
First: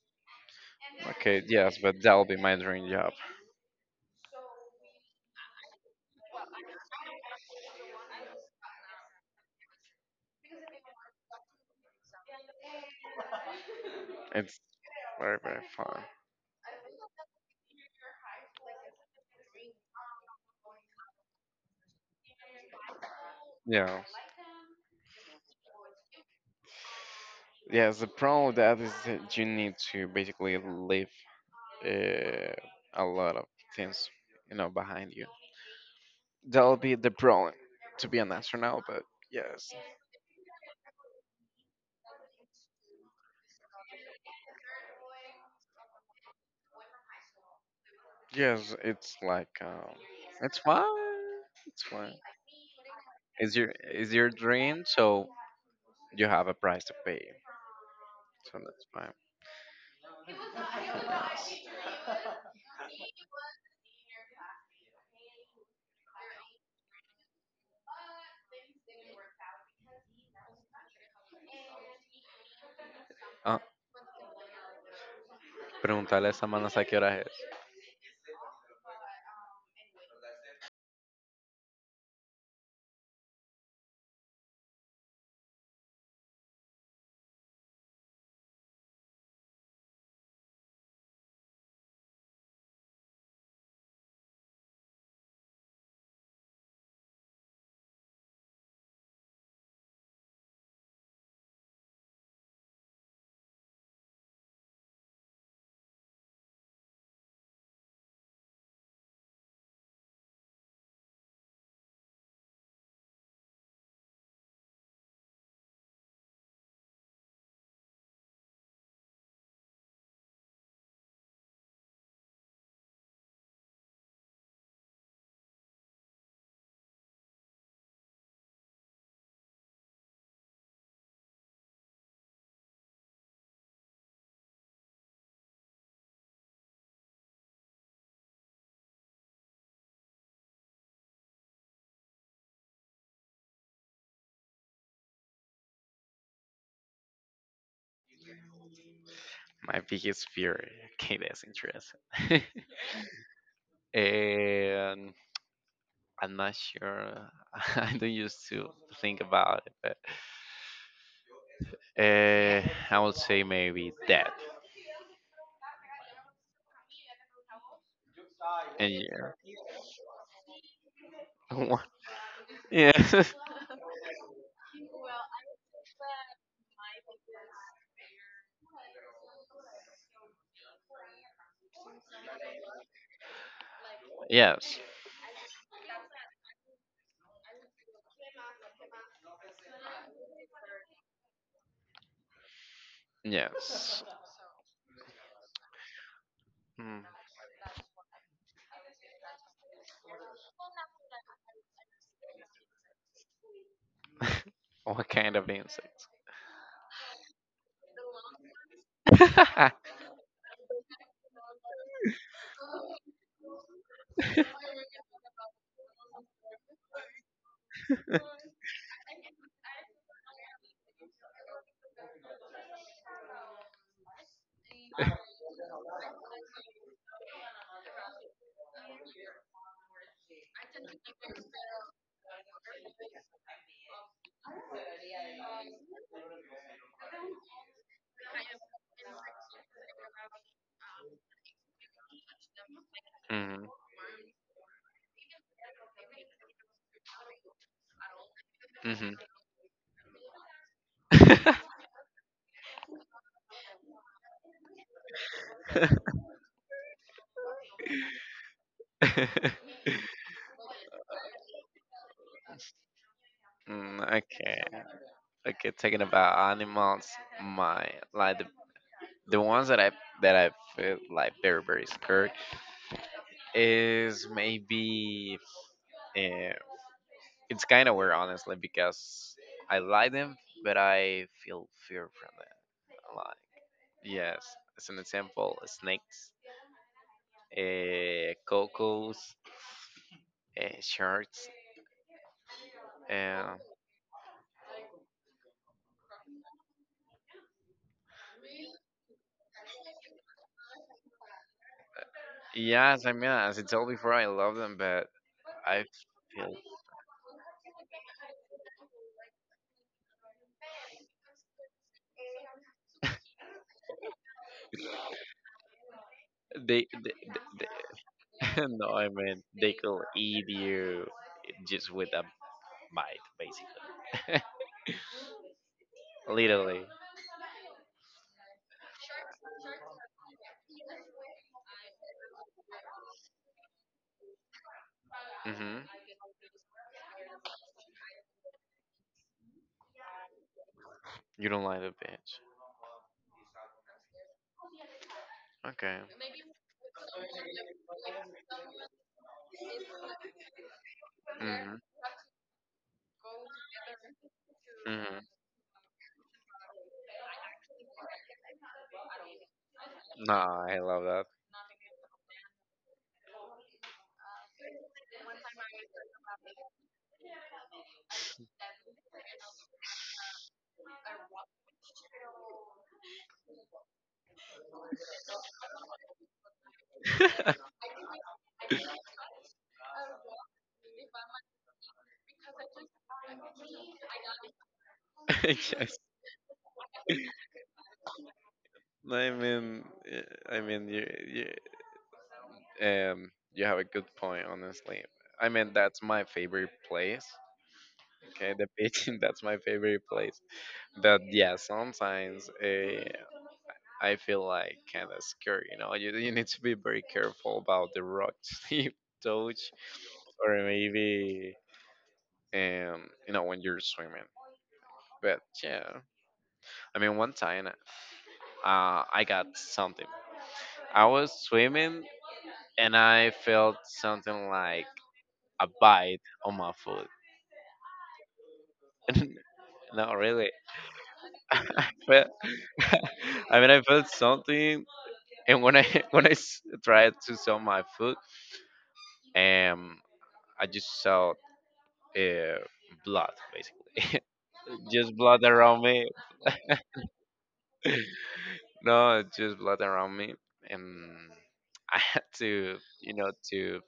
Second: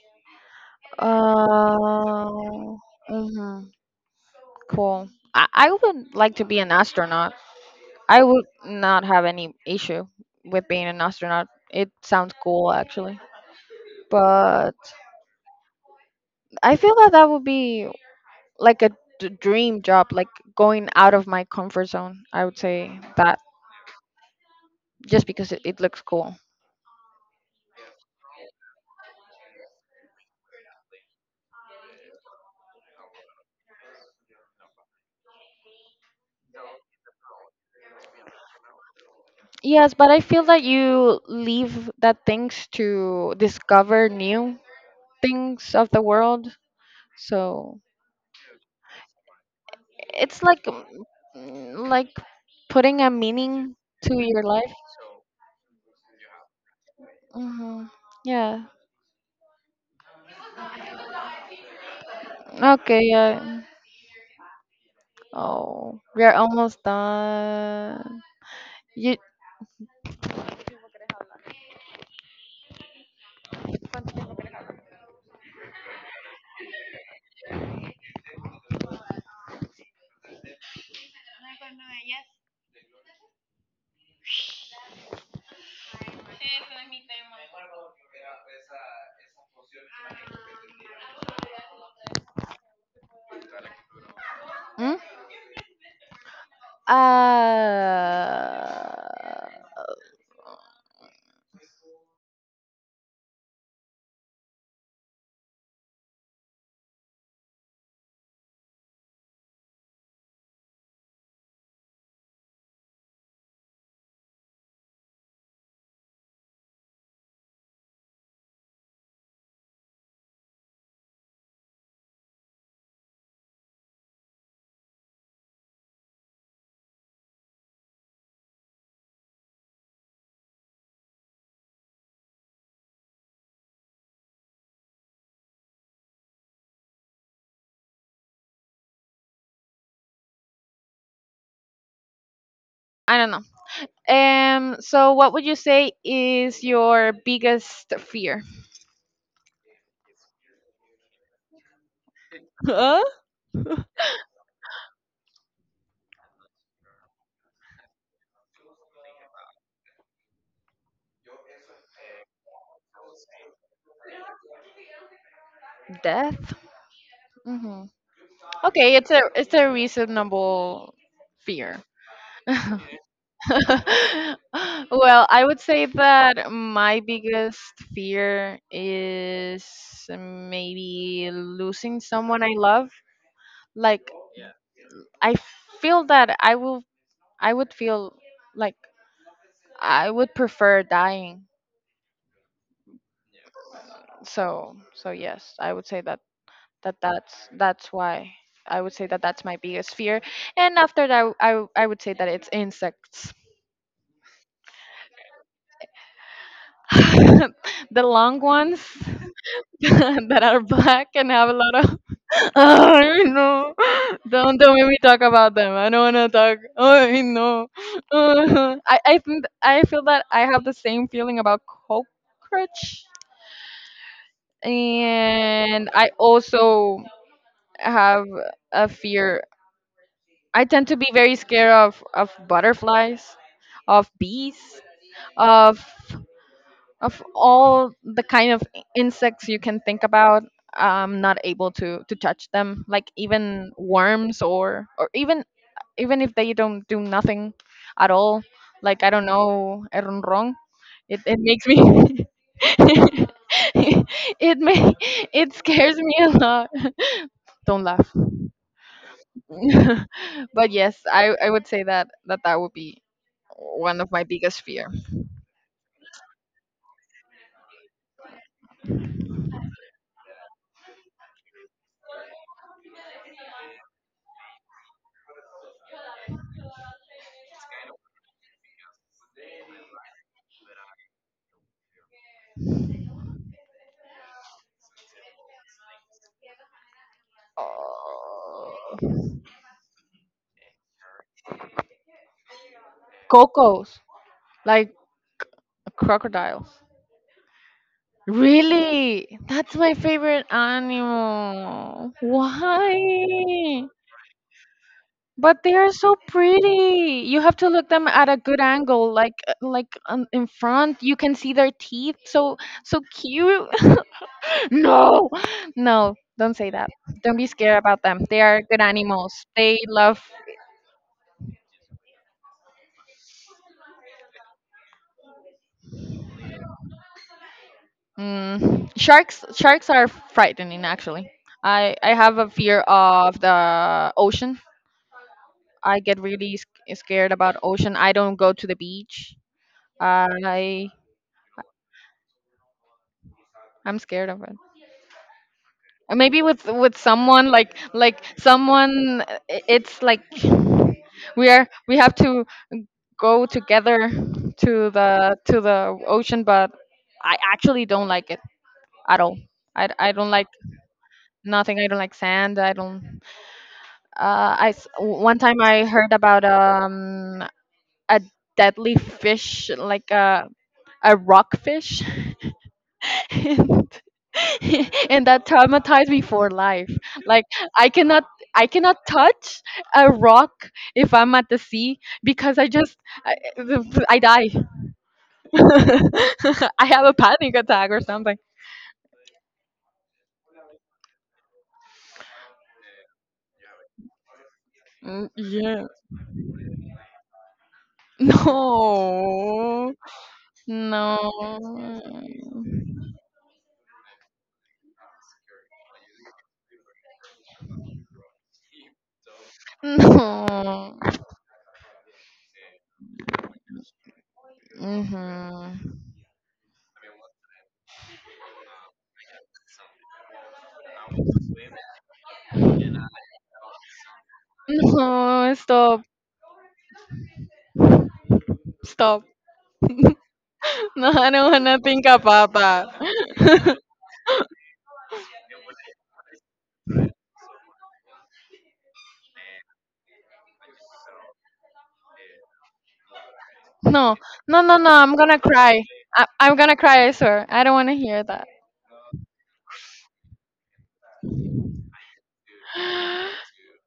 Okay, yes, but that'll be my Uh, dream job. mhm, cool. I would like to be an astronaut. I would not have any issue with being an astronaut. It sounds cool, actually. But Very, very fun. I feel that that would be like a dream job, like going out of my comfort zone. I would say that Yeah. just because it looks cool. Yes, the problem with that is that you need to basically leave uh, a lot of things, you know, behind you. That'll be the problem to be an astronaut, but yes, Yes, but I feel that you leave that things to discover new things of the world. So yes, it's like it's it's like fine, mm, it's mm, fine. like putting a It's your meaning is to your your life. dream, so you have a price to pay, Mm-hmm. so Yeah. that's fine. Okay. Yeah. Oh, we are almost done. You. Ah, preguntarle a esta manas a qué hora es. Mm? Uh. I don't know. So, what would you say is your biggest fear? My biggest fear. Okay, that's interesting. And. I'm not sure. I don't used to think about it, but uh, I would say maybe that. Death. Mm-hmm. And Okay. Yeah, It's a reasonable fear. What? Yeah, Well, I would say that my biggest fear is maybe losing someone I love. Like yes, I feel that I will I would feel like I would prefer dying. yes. So, so yes, I would say that that Mm. That's why I would say that that's my biggest fear. And after that, I would say that it's insects. What kind of insects? The long ones. that are black and have a lot of I know. Don't make me talk about them. I don't wanna talk. I know. I think I feel that I have the same feeling about cockroach, and I also have a fear. I tend to be very scared of butterflies, of bees, of of all the kind of insects you can think about. I'm not able to touch them, like Mm-hmm. even worms or even even if they don't do nothing at all. Like I don't know, wrong, it makes me it may it scares me a lot. Don't laugh. Mm-hmm. But yes, I would say that that that would be Mm, one of my okay. biggest fear. Okay, talking about animals, my like the, the ones that I feel like very, very scared is maybe, uh, it's kind of weird honestly because I like them but I feel fear from them. Like yes, as an example, snakes, Oh. cocos, sharks, and Cocos like crocodiles. Really? That's my favorite animal. yes, I mean as I Why? told before, I love them, but But they I are so feel. pretty. You have to look them at a good angle, like in front. You can see their teeth. So so cute. no, no, don't say They, that. they, Don't be they, scared about them. They are they good no, I animals. mean they They could love eat you just with a bite, basically. Literally. mm, sharks. Sharks are frightening, actually. I have a fear of the ocean. Hmm. I get really scared about ocean. I don't go to the beach. I You don't like the bitch. I'm scared of it. Okay. Maybe with someone like someone. Uh, it's like we are Hmm. we have to go together Hmm. To the ocean. But I actually don't like it at all. I don't like Nah, I love that. nothing. I don't like sand. I don't. One time I heard about a deadly fish, like a rockfish and and that traumatized me for life, like I cannot I cannot touch a rock if I'm at the sea because I just i, I die. Yes. I have a panic attack or something. I mean, eh, I mean, you, you have a good point, honestly. Mm, I mean, yeah. that's my favorite place. Okay, the beach, that's my No, favorite place. But yeah, no, sometimes I feel like kind of scared, you know. You need to be very careful about the rocks you touch, or no. maybe, you know, when you're swimming. But yeah, Hmm. I mean, one time I got something. I was swimming and I felt something like No, a stop. bite on my foot. Stop. No, really. No, I don't want to I think felt, about I mean, that. I felt something and when I when I s- tried to sell my food, um, I just saw uh, blood No, basically, no, no, no. I'm just gonna blood around cry. me. I'm gonna cry, I swear. I don't want to hear that. No, just blood around me, and I had to, you know,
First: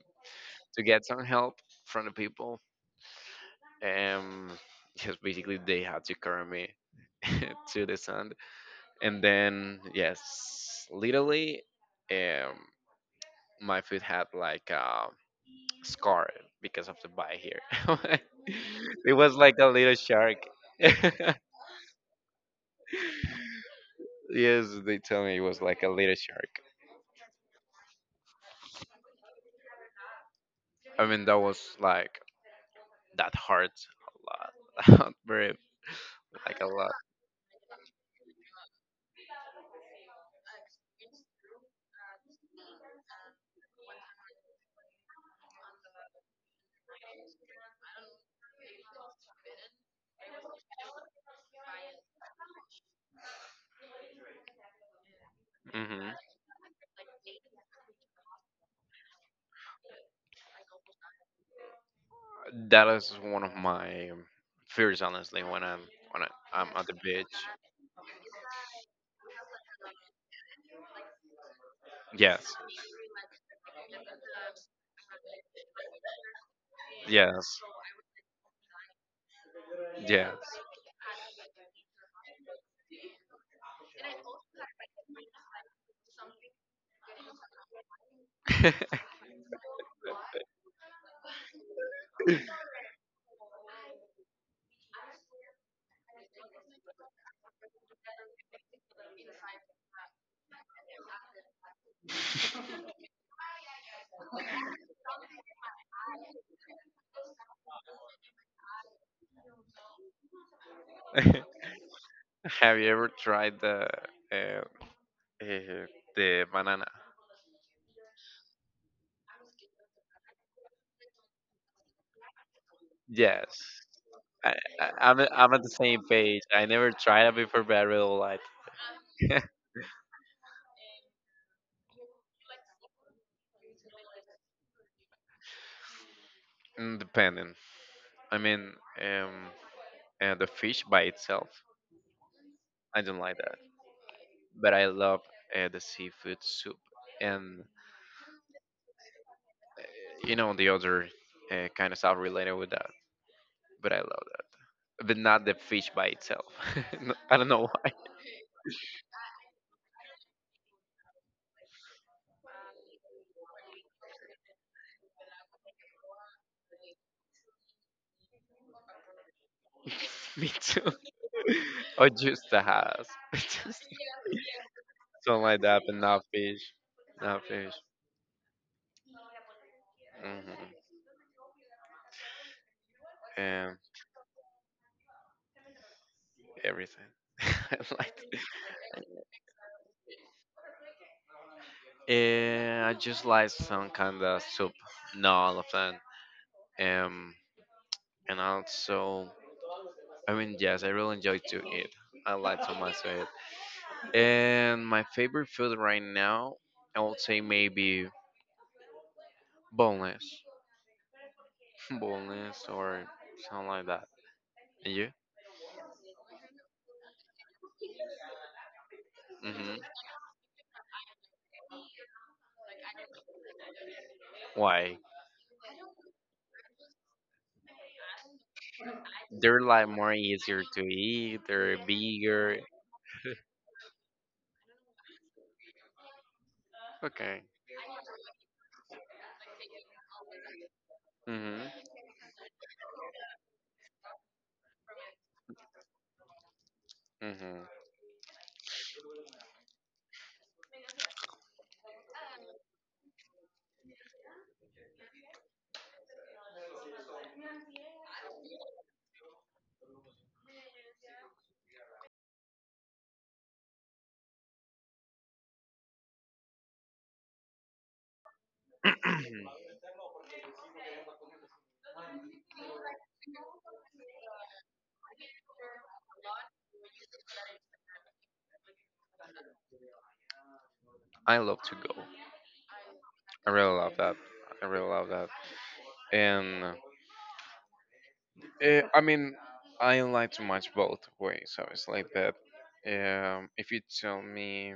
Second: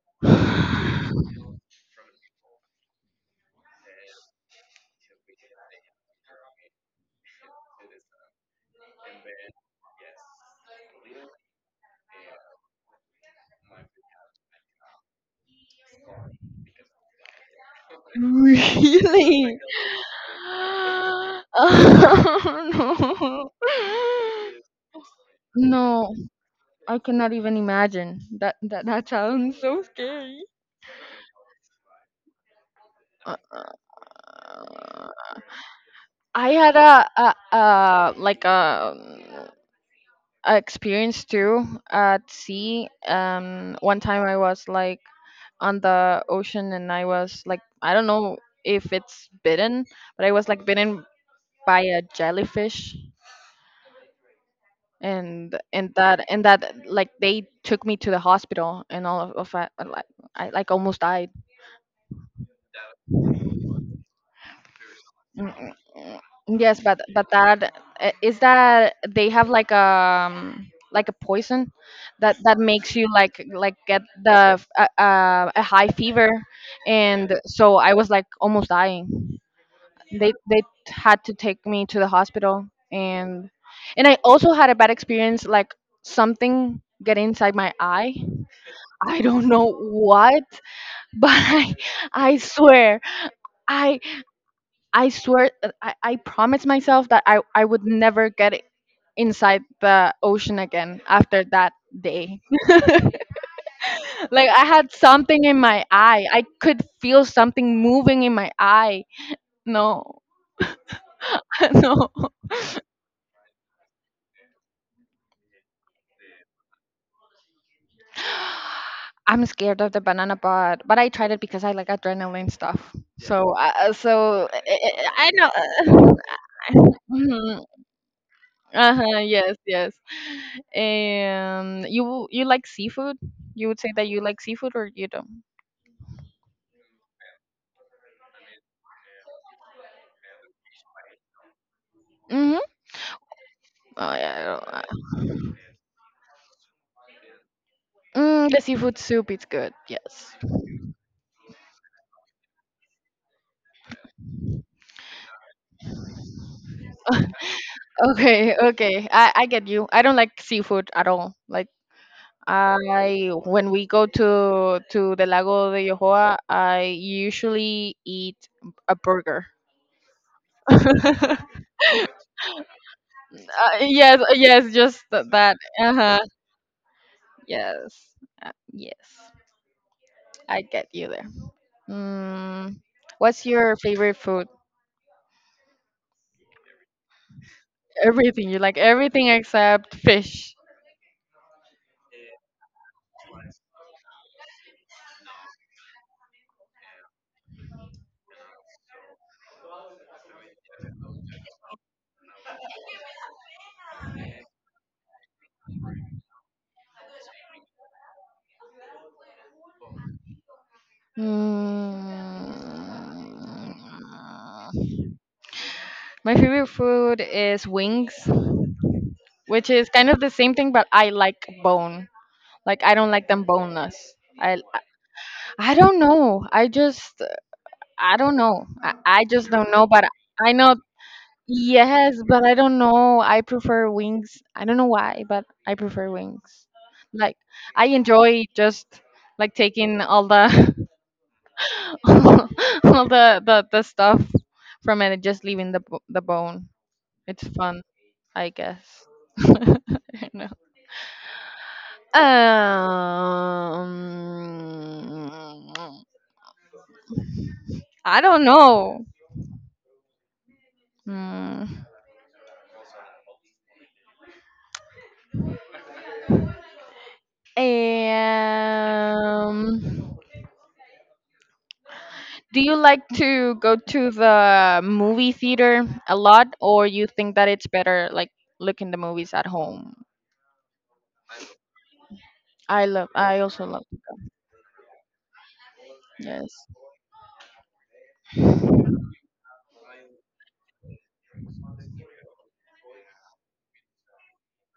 to get some help from the people. Um, just basically they had to carry me to the sand, and then yes, literally, um, my food had like a. Scar because of the bite here. It was like Really? a little shark. Yes, Oh, no. they tell me it was like a No, little shark. I cannot even imagine. That that sounds so scary. I mean, that was like that Uh, hurts a uh, lot, very I like a had lot. A like a experience too, at sea. One time I was like on the ocean, and I was like, I don't know if it's bitten, but I was like bitten by a jellyfish, and Hmm. that and that, like, they took me to the hospital, and all of I, like, I like almost died. That is one of my fears, honestly, Mm, when mm, I'm mm. when I, I'm Yes, at the but beach. That is that they have like a poison that Yes, makes you like get a high fever, and yes, so I was like almost dying. They yes. they had to take me to the hospital, and and I also had a bad experience, like, something get inside my eye. I don't know what. But I swear, I I swear, I promised myself that I would never get inside the ocean again after that day. Like I had something in my eye. I could feel something moving in my eye. No. No. Have you ever tried uh, uh, the banana? I'm scared of the banana pod, but I tried it because I like adrenaline stuff. So, Yes, so I I'm at the same know. page. I never tried it before, but I really like Uh-huh, it. yes, yes. And you like seafood? You would say that you like seafood, or you don't? Mm, depending. I mean, um, the fish by itself, Mm-hmm. I don't like that. Oh yeah. But I don't. I love the seafood soup and Mm, the seafood soup is good, yes. you know the other kind of stuff related with that. But I love that, but not the fish by itself. No, I don't know why. Okay, okay. I get you. I don't like seafood at all. Like, I when we go to the Lago de Yohoa, I usually eat a burger. Me too. uh, Or just the house. Just yes, yes, just something that. like that, but Uh-huh. not fish. Not fish. Yes. Yes. Hmm. I get you there. Mm, what's your And favorite food? everything. I like. Everything. You like everything except fish. And I just like some kind of soup, not all of them. Um, and also, I mean, yes, I really enjoy to eat. I like so much to eat. And my favorite food right now, I would say maybe boneless, boneless or Mm, something like that. And you? my favorite food is wings, which Hmm. is kind of the same thing, but I like bone. Like, I don't like them boneless. I Why? I don't know. I just I don't know. I just They're don't know. like But more I easier know. to eat. They're Yes, but I bigger. don't know, I prefer wings. I don't know why, but I prefer wings. Like, Okay. I enjoy just like taking all the Hmm. all the stuff from it and just leaving the bone. It's Hmm. fun, I guess. I don't know. Um, I don't know. Mm. Um, do you like to go to the movie theater a lot, or you think that it's better like looking the movies at home? I love to go. I love. I I also really love. love that. I really love that. Yes. And I mean, I like to match both ways. So it's like that. If you tell me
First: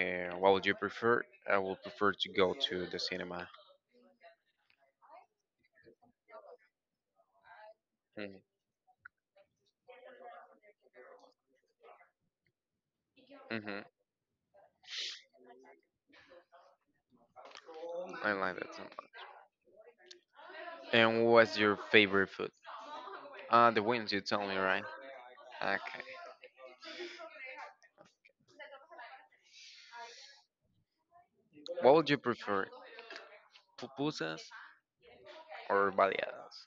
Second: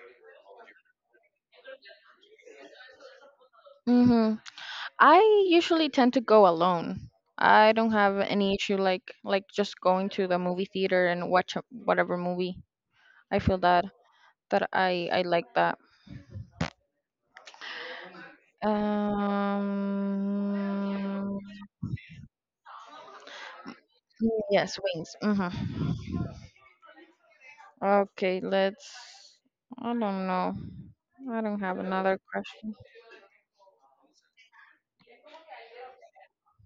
what would you prefer, I will prefer to go to the cinema. Mm-hmm. I usually tend to go alone. I don't have Mm-hmm. any issue, like just going to the movie theater and watch whatever movie. I feel Mm-hmm. that I like that. I like that, so. Um. And what's your favorite food? The wings, you tell me, Yes, right? wings. Okay. Mm-hmm. Okay, let's. I don't know. I don't have What would you another prefer, question. pupusas or baleadas?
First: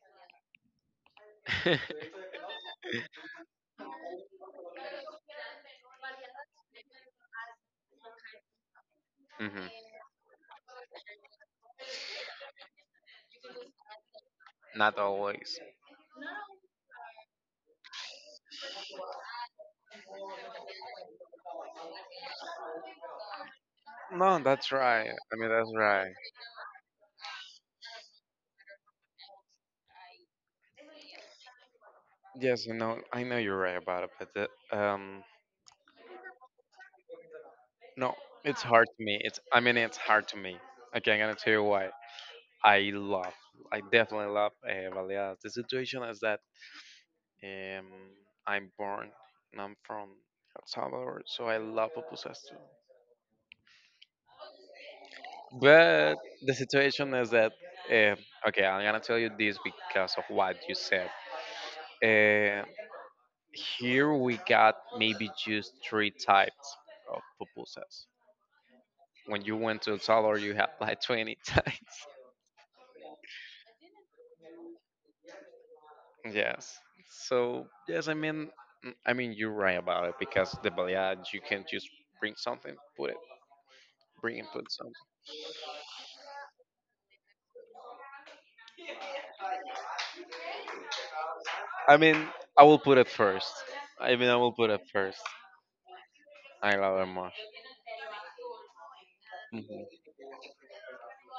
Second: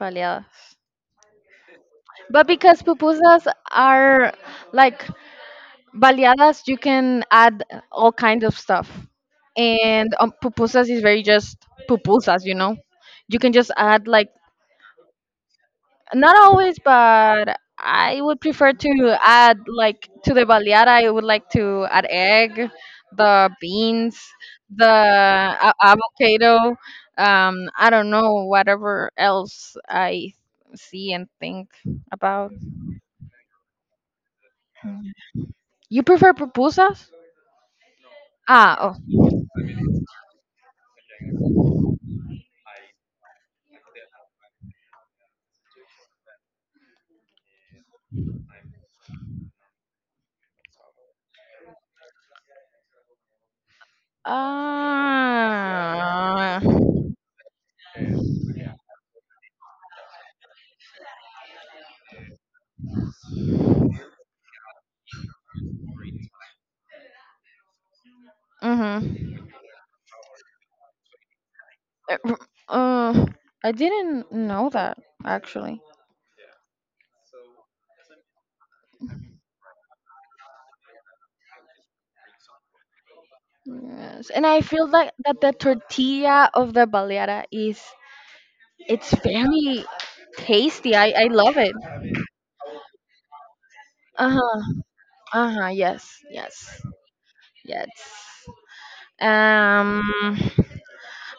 Baleadas. But because pupusas are like baleadas, you can add all kinds of stuff. Hmm. And pupusas is very just pupusas, you know? You can just add like. Not always. Not always, but I would prefer to add, like, to the baleada. I would like to add egg, the beans, No, that's right. I mean, that's right. avocado. I don't know, whatever else I see and think about. Yes, I know. I know you're right about it, but the, You prefer pupusas? no, it's Ah, hard oh. to me. It's. I mean, it's hard to me. Okay, I'm gonna tell you why. I love. I definitely love Baleadas. The situation is that um, I'm born and I'm from El Salvador, so I love pupusas too. But the Ah. situation is that. Uh, okay, I'm gonna tell you this because of what you said. Uh. Here we got maybe just three types of pupusas. Mhm. When you went to El Salvador, you had like 20 types. Uh, uh, I didn't know that actually. Yes. So yes, I mean, mm, I mean you're right about it because the baleada you can just bring something, put it, Yes, bring and and I put feel something. like that the tortilla of the baleada is it's very tasty. I love it. I mean, I will put it first. I mean, Uh I will huh. put it first. Uh huh. Yes. I Yes. love it much. Yes. Mhm. Um.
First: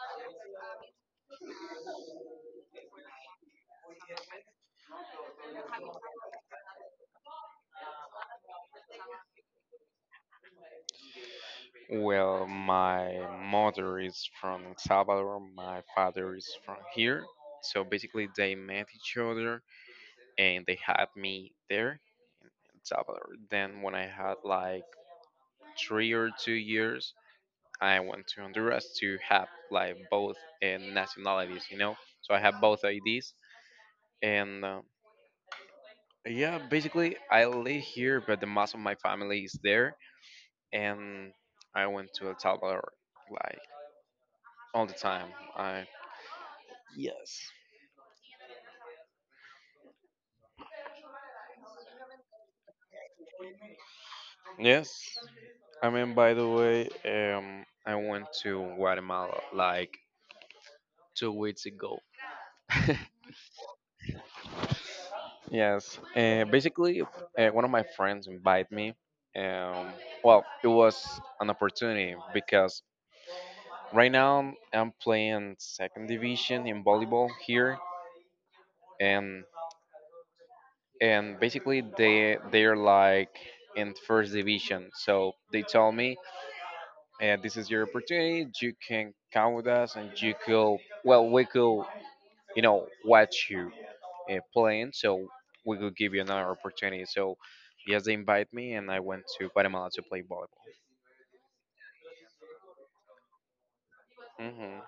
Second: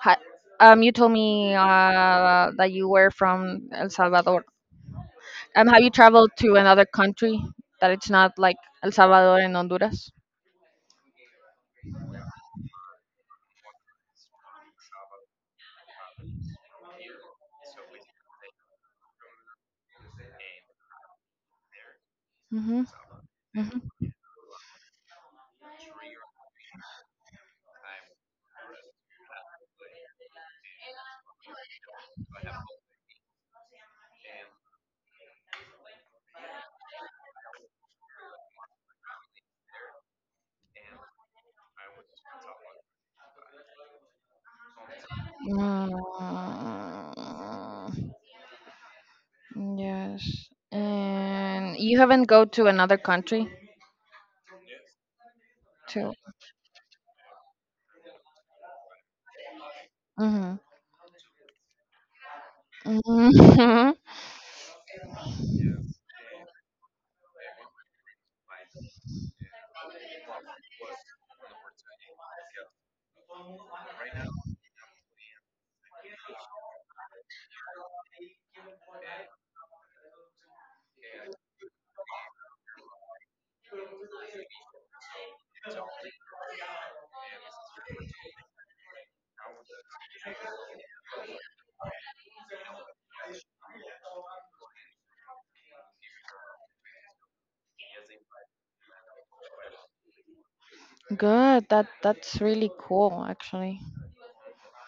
Hi, um, you told me that you were from El Salvador. Um, have you traveled to another country that it's not like El Salvador and Honduras? Well, my mother is from El Salvador, my father is from here. So basically, they met each other and they had me there in El Mm-hmm. Salvador. Then, when I Mm-hmm. had like 3 or 2 years, I went to Honduras to have like both nationalities, you know? So I have both IDs. And yeah, basically, I live here, but the most of my family is there. And I went to El Salvador like all the time. I. Yes. Mm. Yes. And you haven't go to another country Yes. I too. mean, by the way, I went to Guatemala like Mhm. 2 weeks ago. Mhm. Yes, basically, one of my friends invited me. Um, well, it was an opportunity because right now I'm playing second division in volleyball here, and and basically they they're like in first division. So they told me and this is your opportunity. You can count with us, and you could, well, we could, you know, watch you playing, so we could give you another opportunity. So yes, they invite me, and I went to Guatemala to play volleyball. Good. That's really cool, actually. Hmm.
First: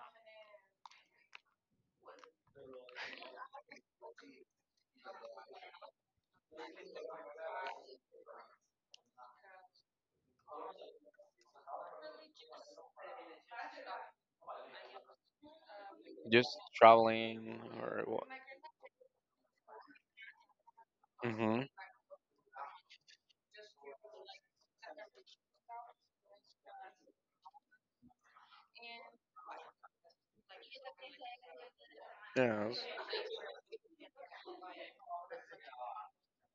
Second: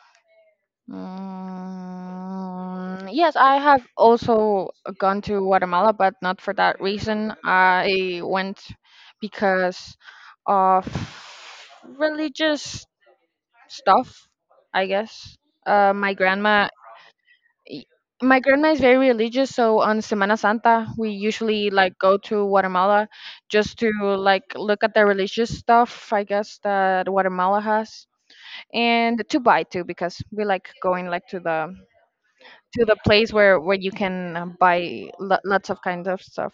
Mm, yes, I have also gone to Guatemala, but not for that reason. I went because of religious stuff, I guess. My Just grandma traveling y- or what? my grandma is very religious, so on Semana Santa we Hmm. usually like go to Guatemala just to, like, look at the religious stuff, I guess, that Guatemala has, and to buy too, because we like going, like, Yes. to the place where you can buy lots of kind of stuff.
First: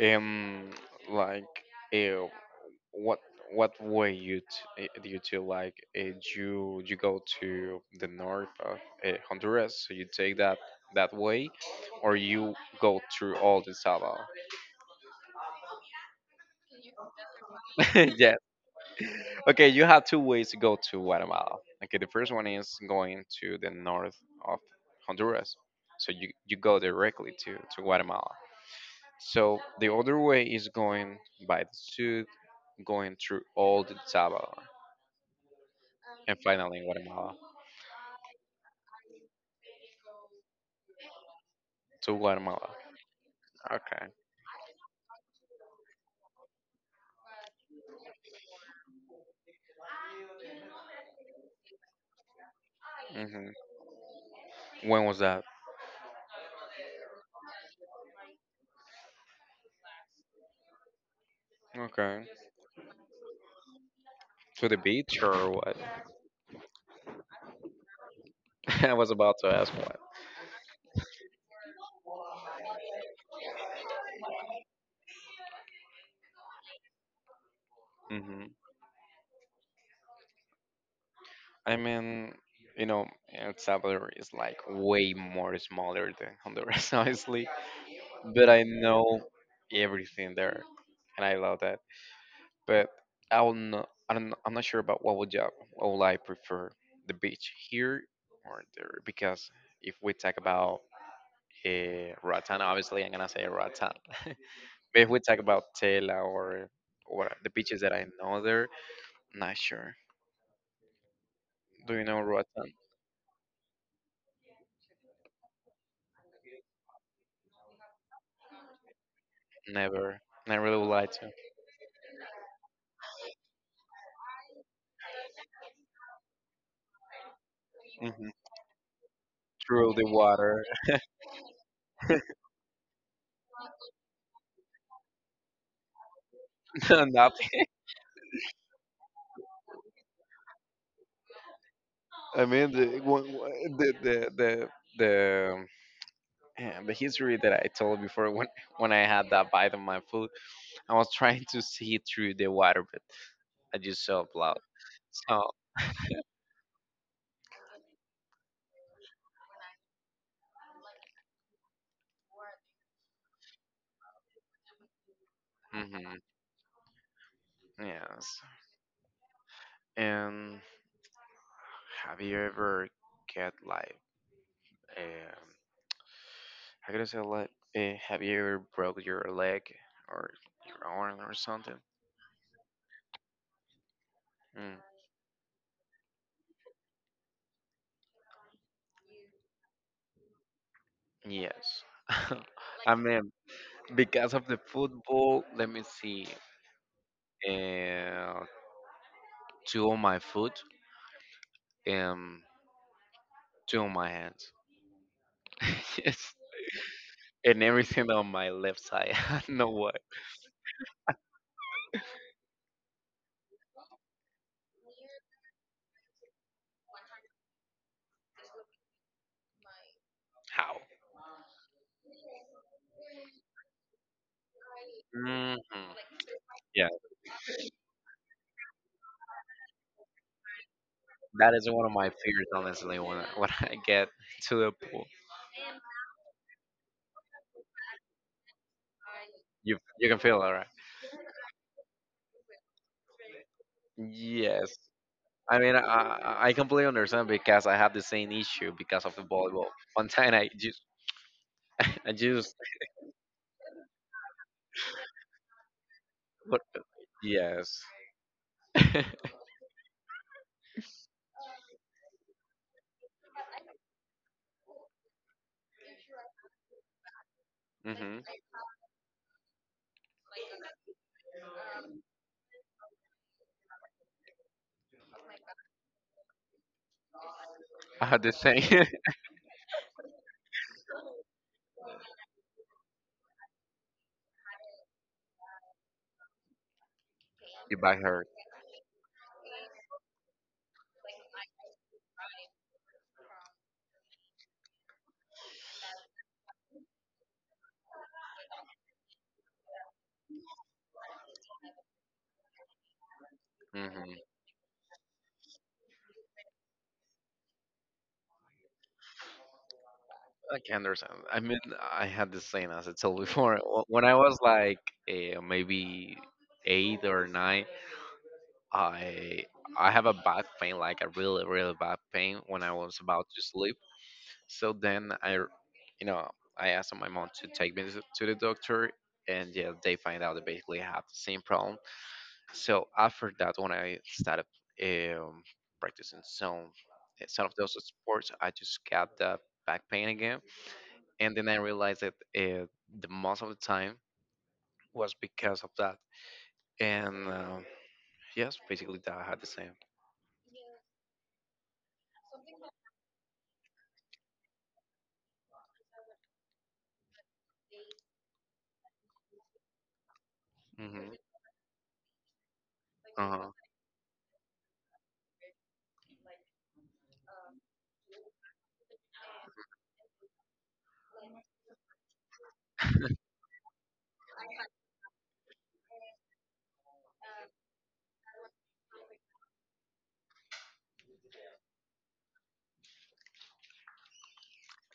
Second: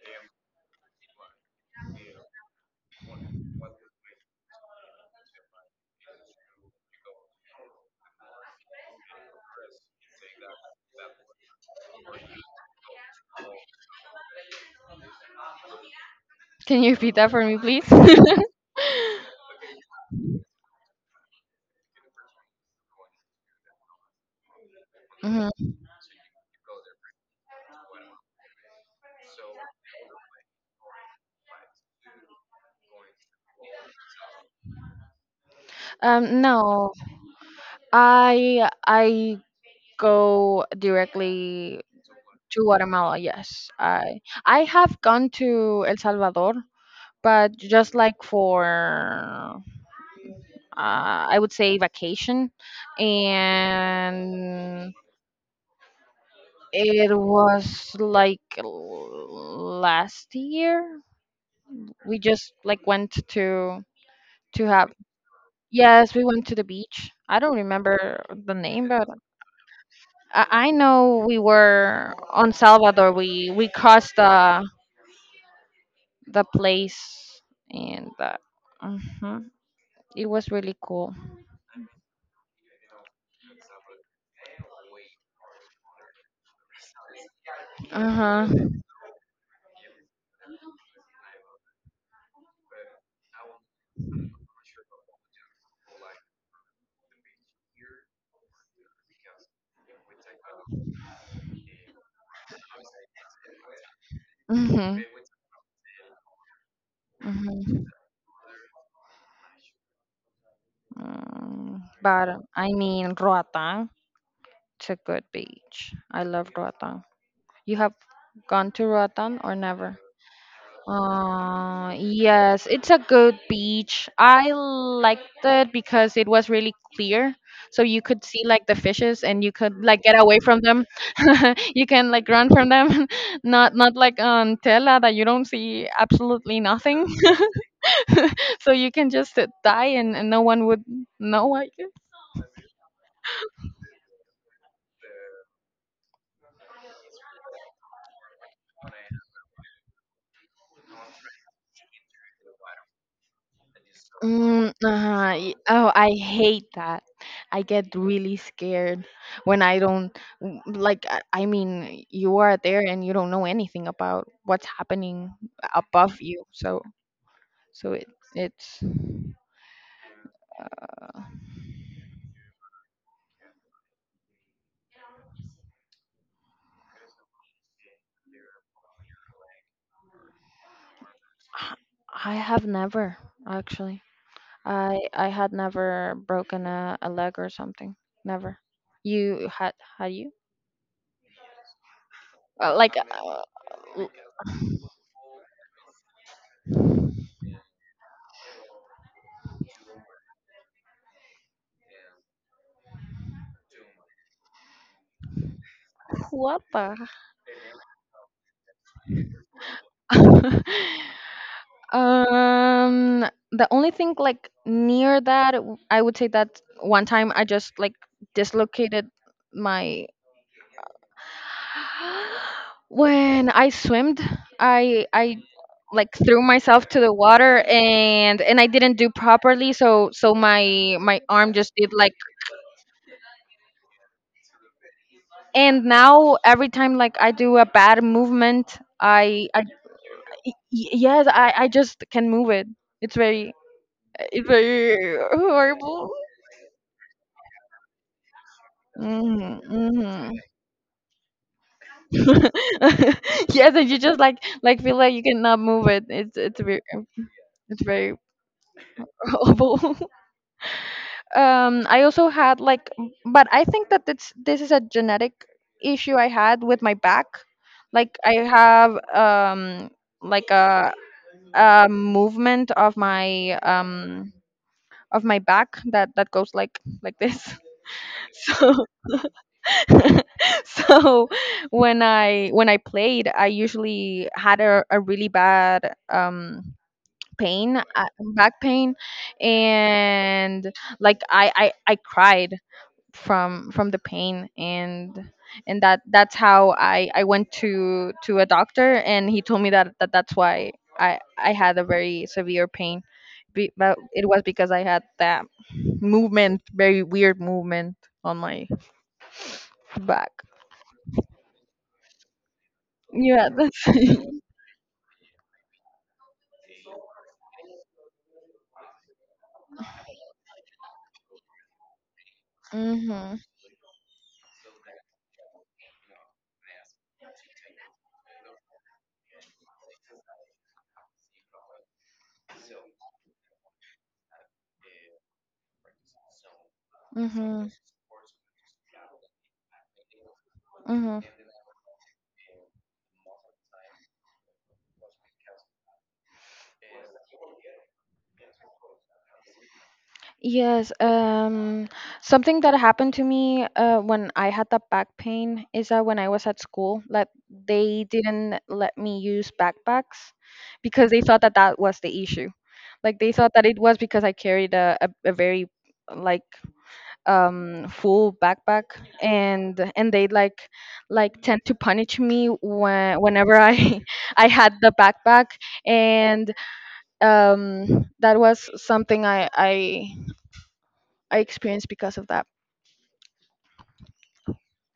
Um, like, uh, what what way do you to like? You you go to the north of Honduras, so you take that that way, or you go through all the Salvador? Can you repeat that for me, please? Yes. Okay, you have two ways to go to Guatemala. Okay, the first one is going to the north of Honduras, Mhm. so you go directly to Guatemala. So the other way is going by the south, going through all the Salvador, and finally in No, Guatemala I go directly to to Guatemala. Guatemala, yes. Okay. I have gone to El Salvador, but just like for I would say vacation, Hmm. and When was that? it was like last year. We Okay. just, like, went to To the have. beach or what? Yes, we went to the beach. I don't remember the name, I but was about to ask what. I know we were on Salvador. We crossed the place and that. Hmm. Mhm. It was really cool. I mean, you know, El Salvador is like way more smaller than Honduras, honestly. Uh But I huh. know everything there, and I love that. But I'm not sure about what would you, what would I prefer, the beach here or there? Because if we talk about Ratan, obviously I'm gonna say Ratan. But Mhm. if we talk about Tela or the beaches Mhm. that I know there, not sure. Mm, Do you know but I Ratan? mean, Roatan. It's a good beach, I love Roatan. You have gone to Roatan or never? Never. And I really would like to. Yes, it's a good beach. I liked it because it was really clear. So you could Hmm. see, like, the fishes, and you could, Through like, the get away from water, them. You can, like, run from them. Not not like on Tela, that you don't see absolutely nothing. nothing. So you can just die, and no one would know, I guess. I mean, the, one- the the the the yeah, the history that I told before when I had that bite of my food, I was trying to see through the water, but I just saw blood. Mm, uh-huh. So, Oh, I hate that. I get really scared when I don't like I mean, you are there and you don't know anything about what's happening hmm, above you. So so it yes. it's. And have you ever get like, um, how can I say like, have you ever broke your leg or your arm or I something? I have never, actually. Mm, I had never broken a leg or something. Never. You had had you? yes. I Like mean, l- because of the football, let me see, uh, two on my foot and two on my hand. Yes. what the? And everything on my left side. I don't know what. Um, the only thing like near that, I would say, that one time I just like dislocated my How? when I swimmed, I Hmm. like threw myself Yeah, to the water, and I didn't do properly, so so my arm that is just one did of my like, fears, honestly. When I- when I get to the pool, and now every time, like, I do a bad movement, you can feel it, right? yes, I just can move it. It's very it's Yes. very I mean, horrible. I completely understand because I have the same issue because of the Mhm, volleyball. One mhm. time I just, I just, Yes, and you just like feel like you cannot move it. What, yes. It's very horrible. I also had like, but I think that it's this is a genetic issue I had with my back. Hmm. Like, I have like a movement of my back that goes like this. I had the same. So so when I when I played I usually had a really bad pain You back hurt. back pain, and like I cried from the pain, and that that's how I went to a doctor, and he told me that, that's why I had a very severe pain. Be, but Hmm. it was because I had that movement, very weird movement, on my back. I can understand. I mean, I had the same as I told Yeah, before. that's Wh- When I it. was like maybe eight or nine, I I have a back pain, like a really, really bad pain when I was about Mhm. to sleep. So then you know, I asked my mom to take me to the doctor, and yeah, they find out that basically I have the same problem. So after that, when I started um, practicing some some of Mhm. those sports, I just got that back pain again Mhm. and then I realized that the most of the time was because of that. And yes, basically that I had the same. Yes, something that happened to me when I had the back pain, is that when I was at school, like, they didn't let me use backpacks because Hmm. they thought that that was the issue. Like, they Uh-huh. thought that it was because I carried a very like full backpack, and they like tend to punish me when whenever I I had the backpack, and that was something I I experienced because of that,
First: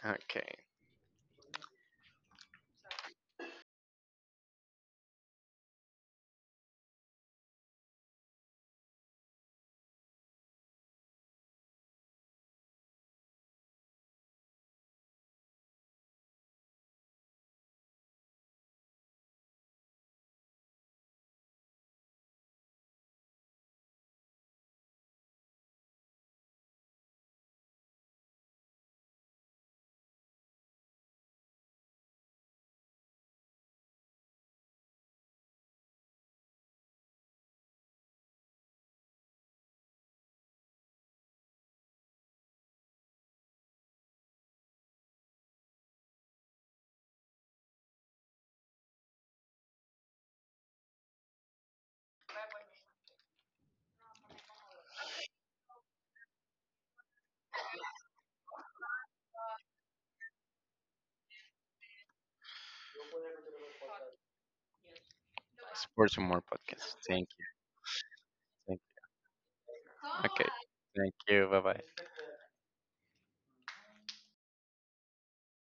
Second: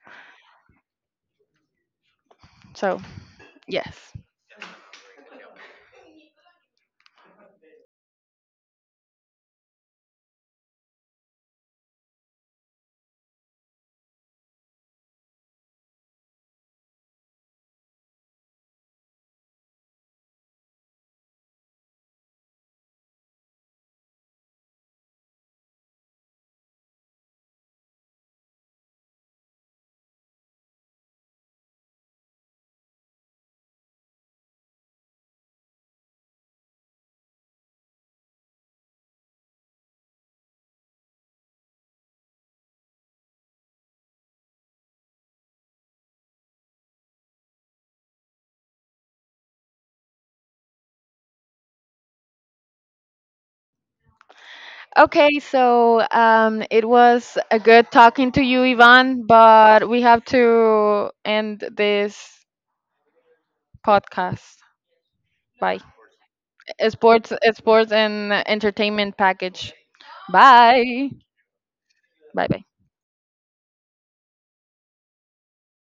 Okay. so yes. Okay, so it was a good talking to you, Ivan, but we have to end this podcast. Bye. Sports and more podcasts. Thank Sports, you. sports, and entertainment package. Okay. Bye. Thank you. Bye bye. Bye. Bye.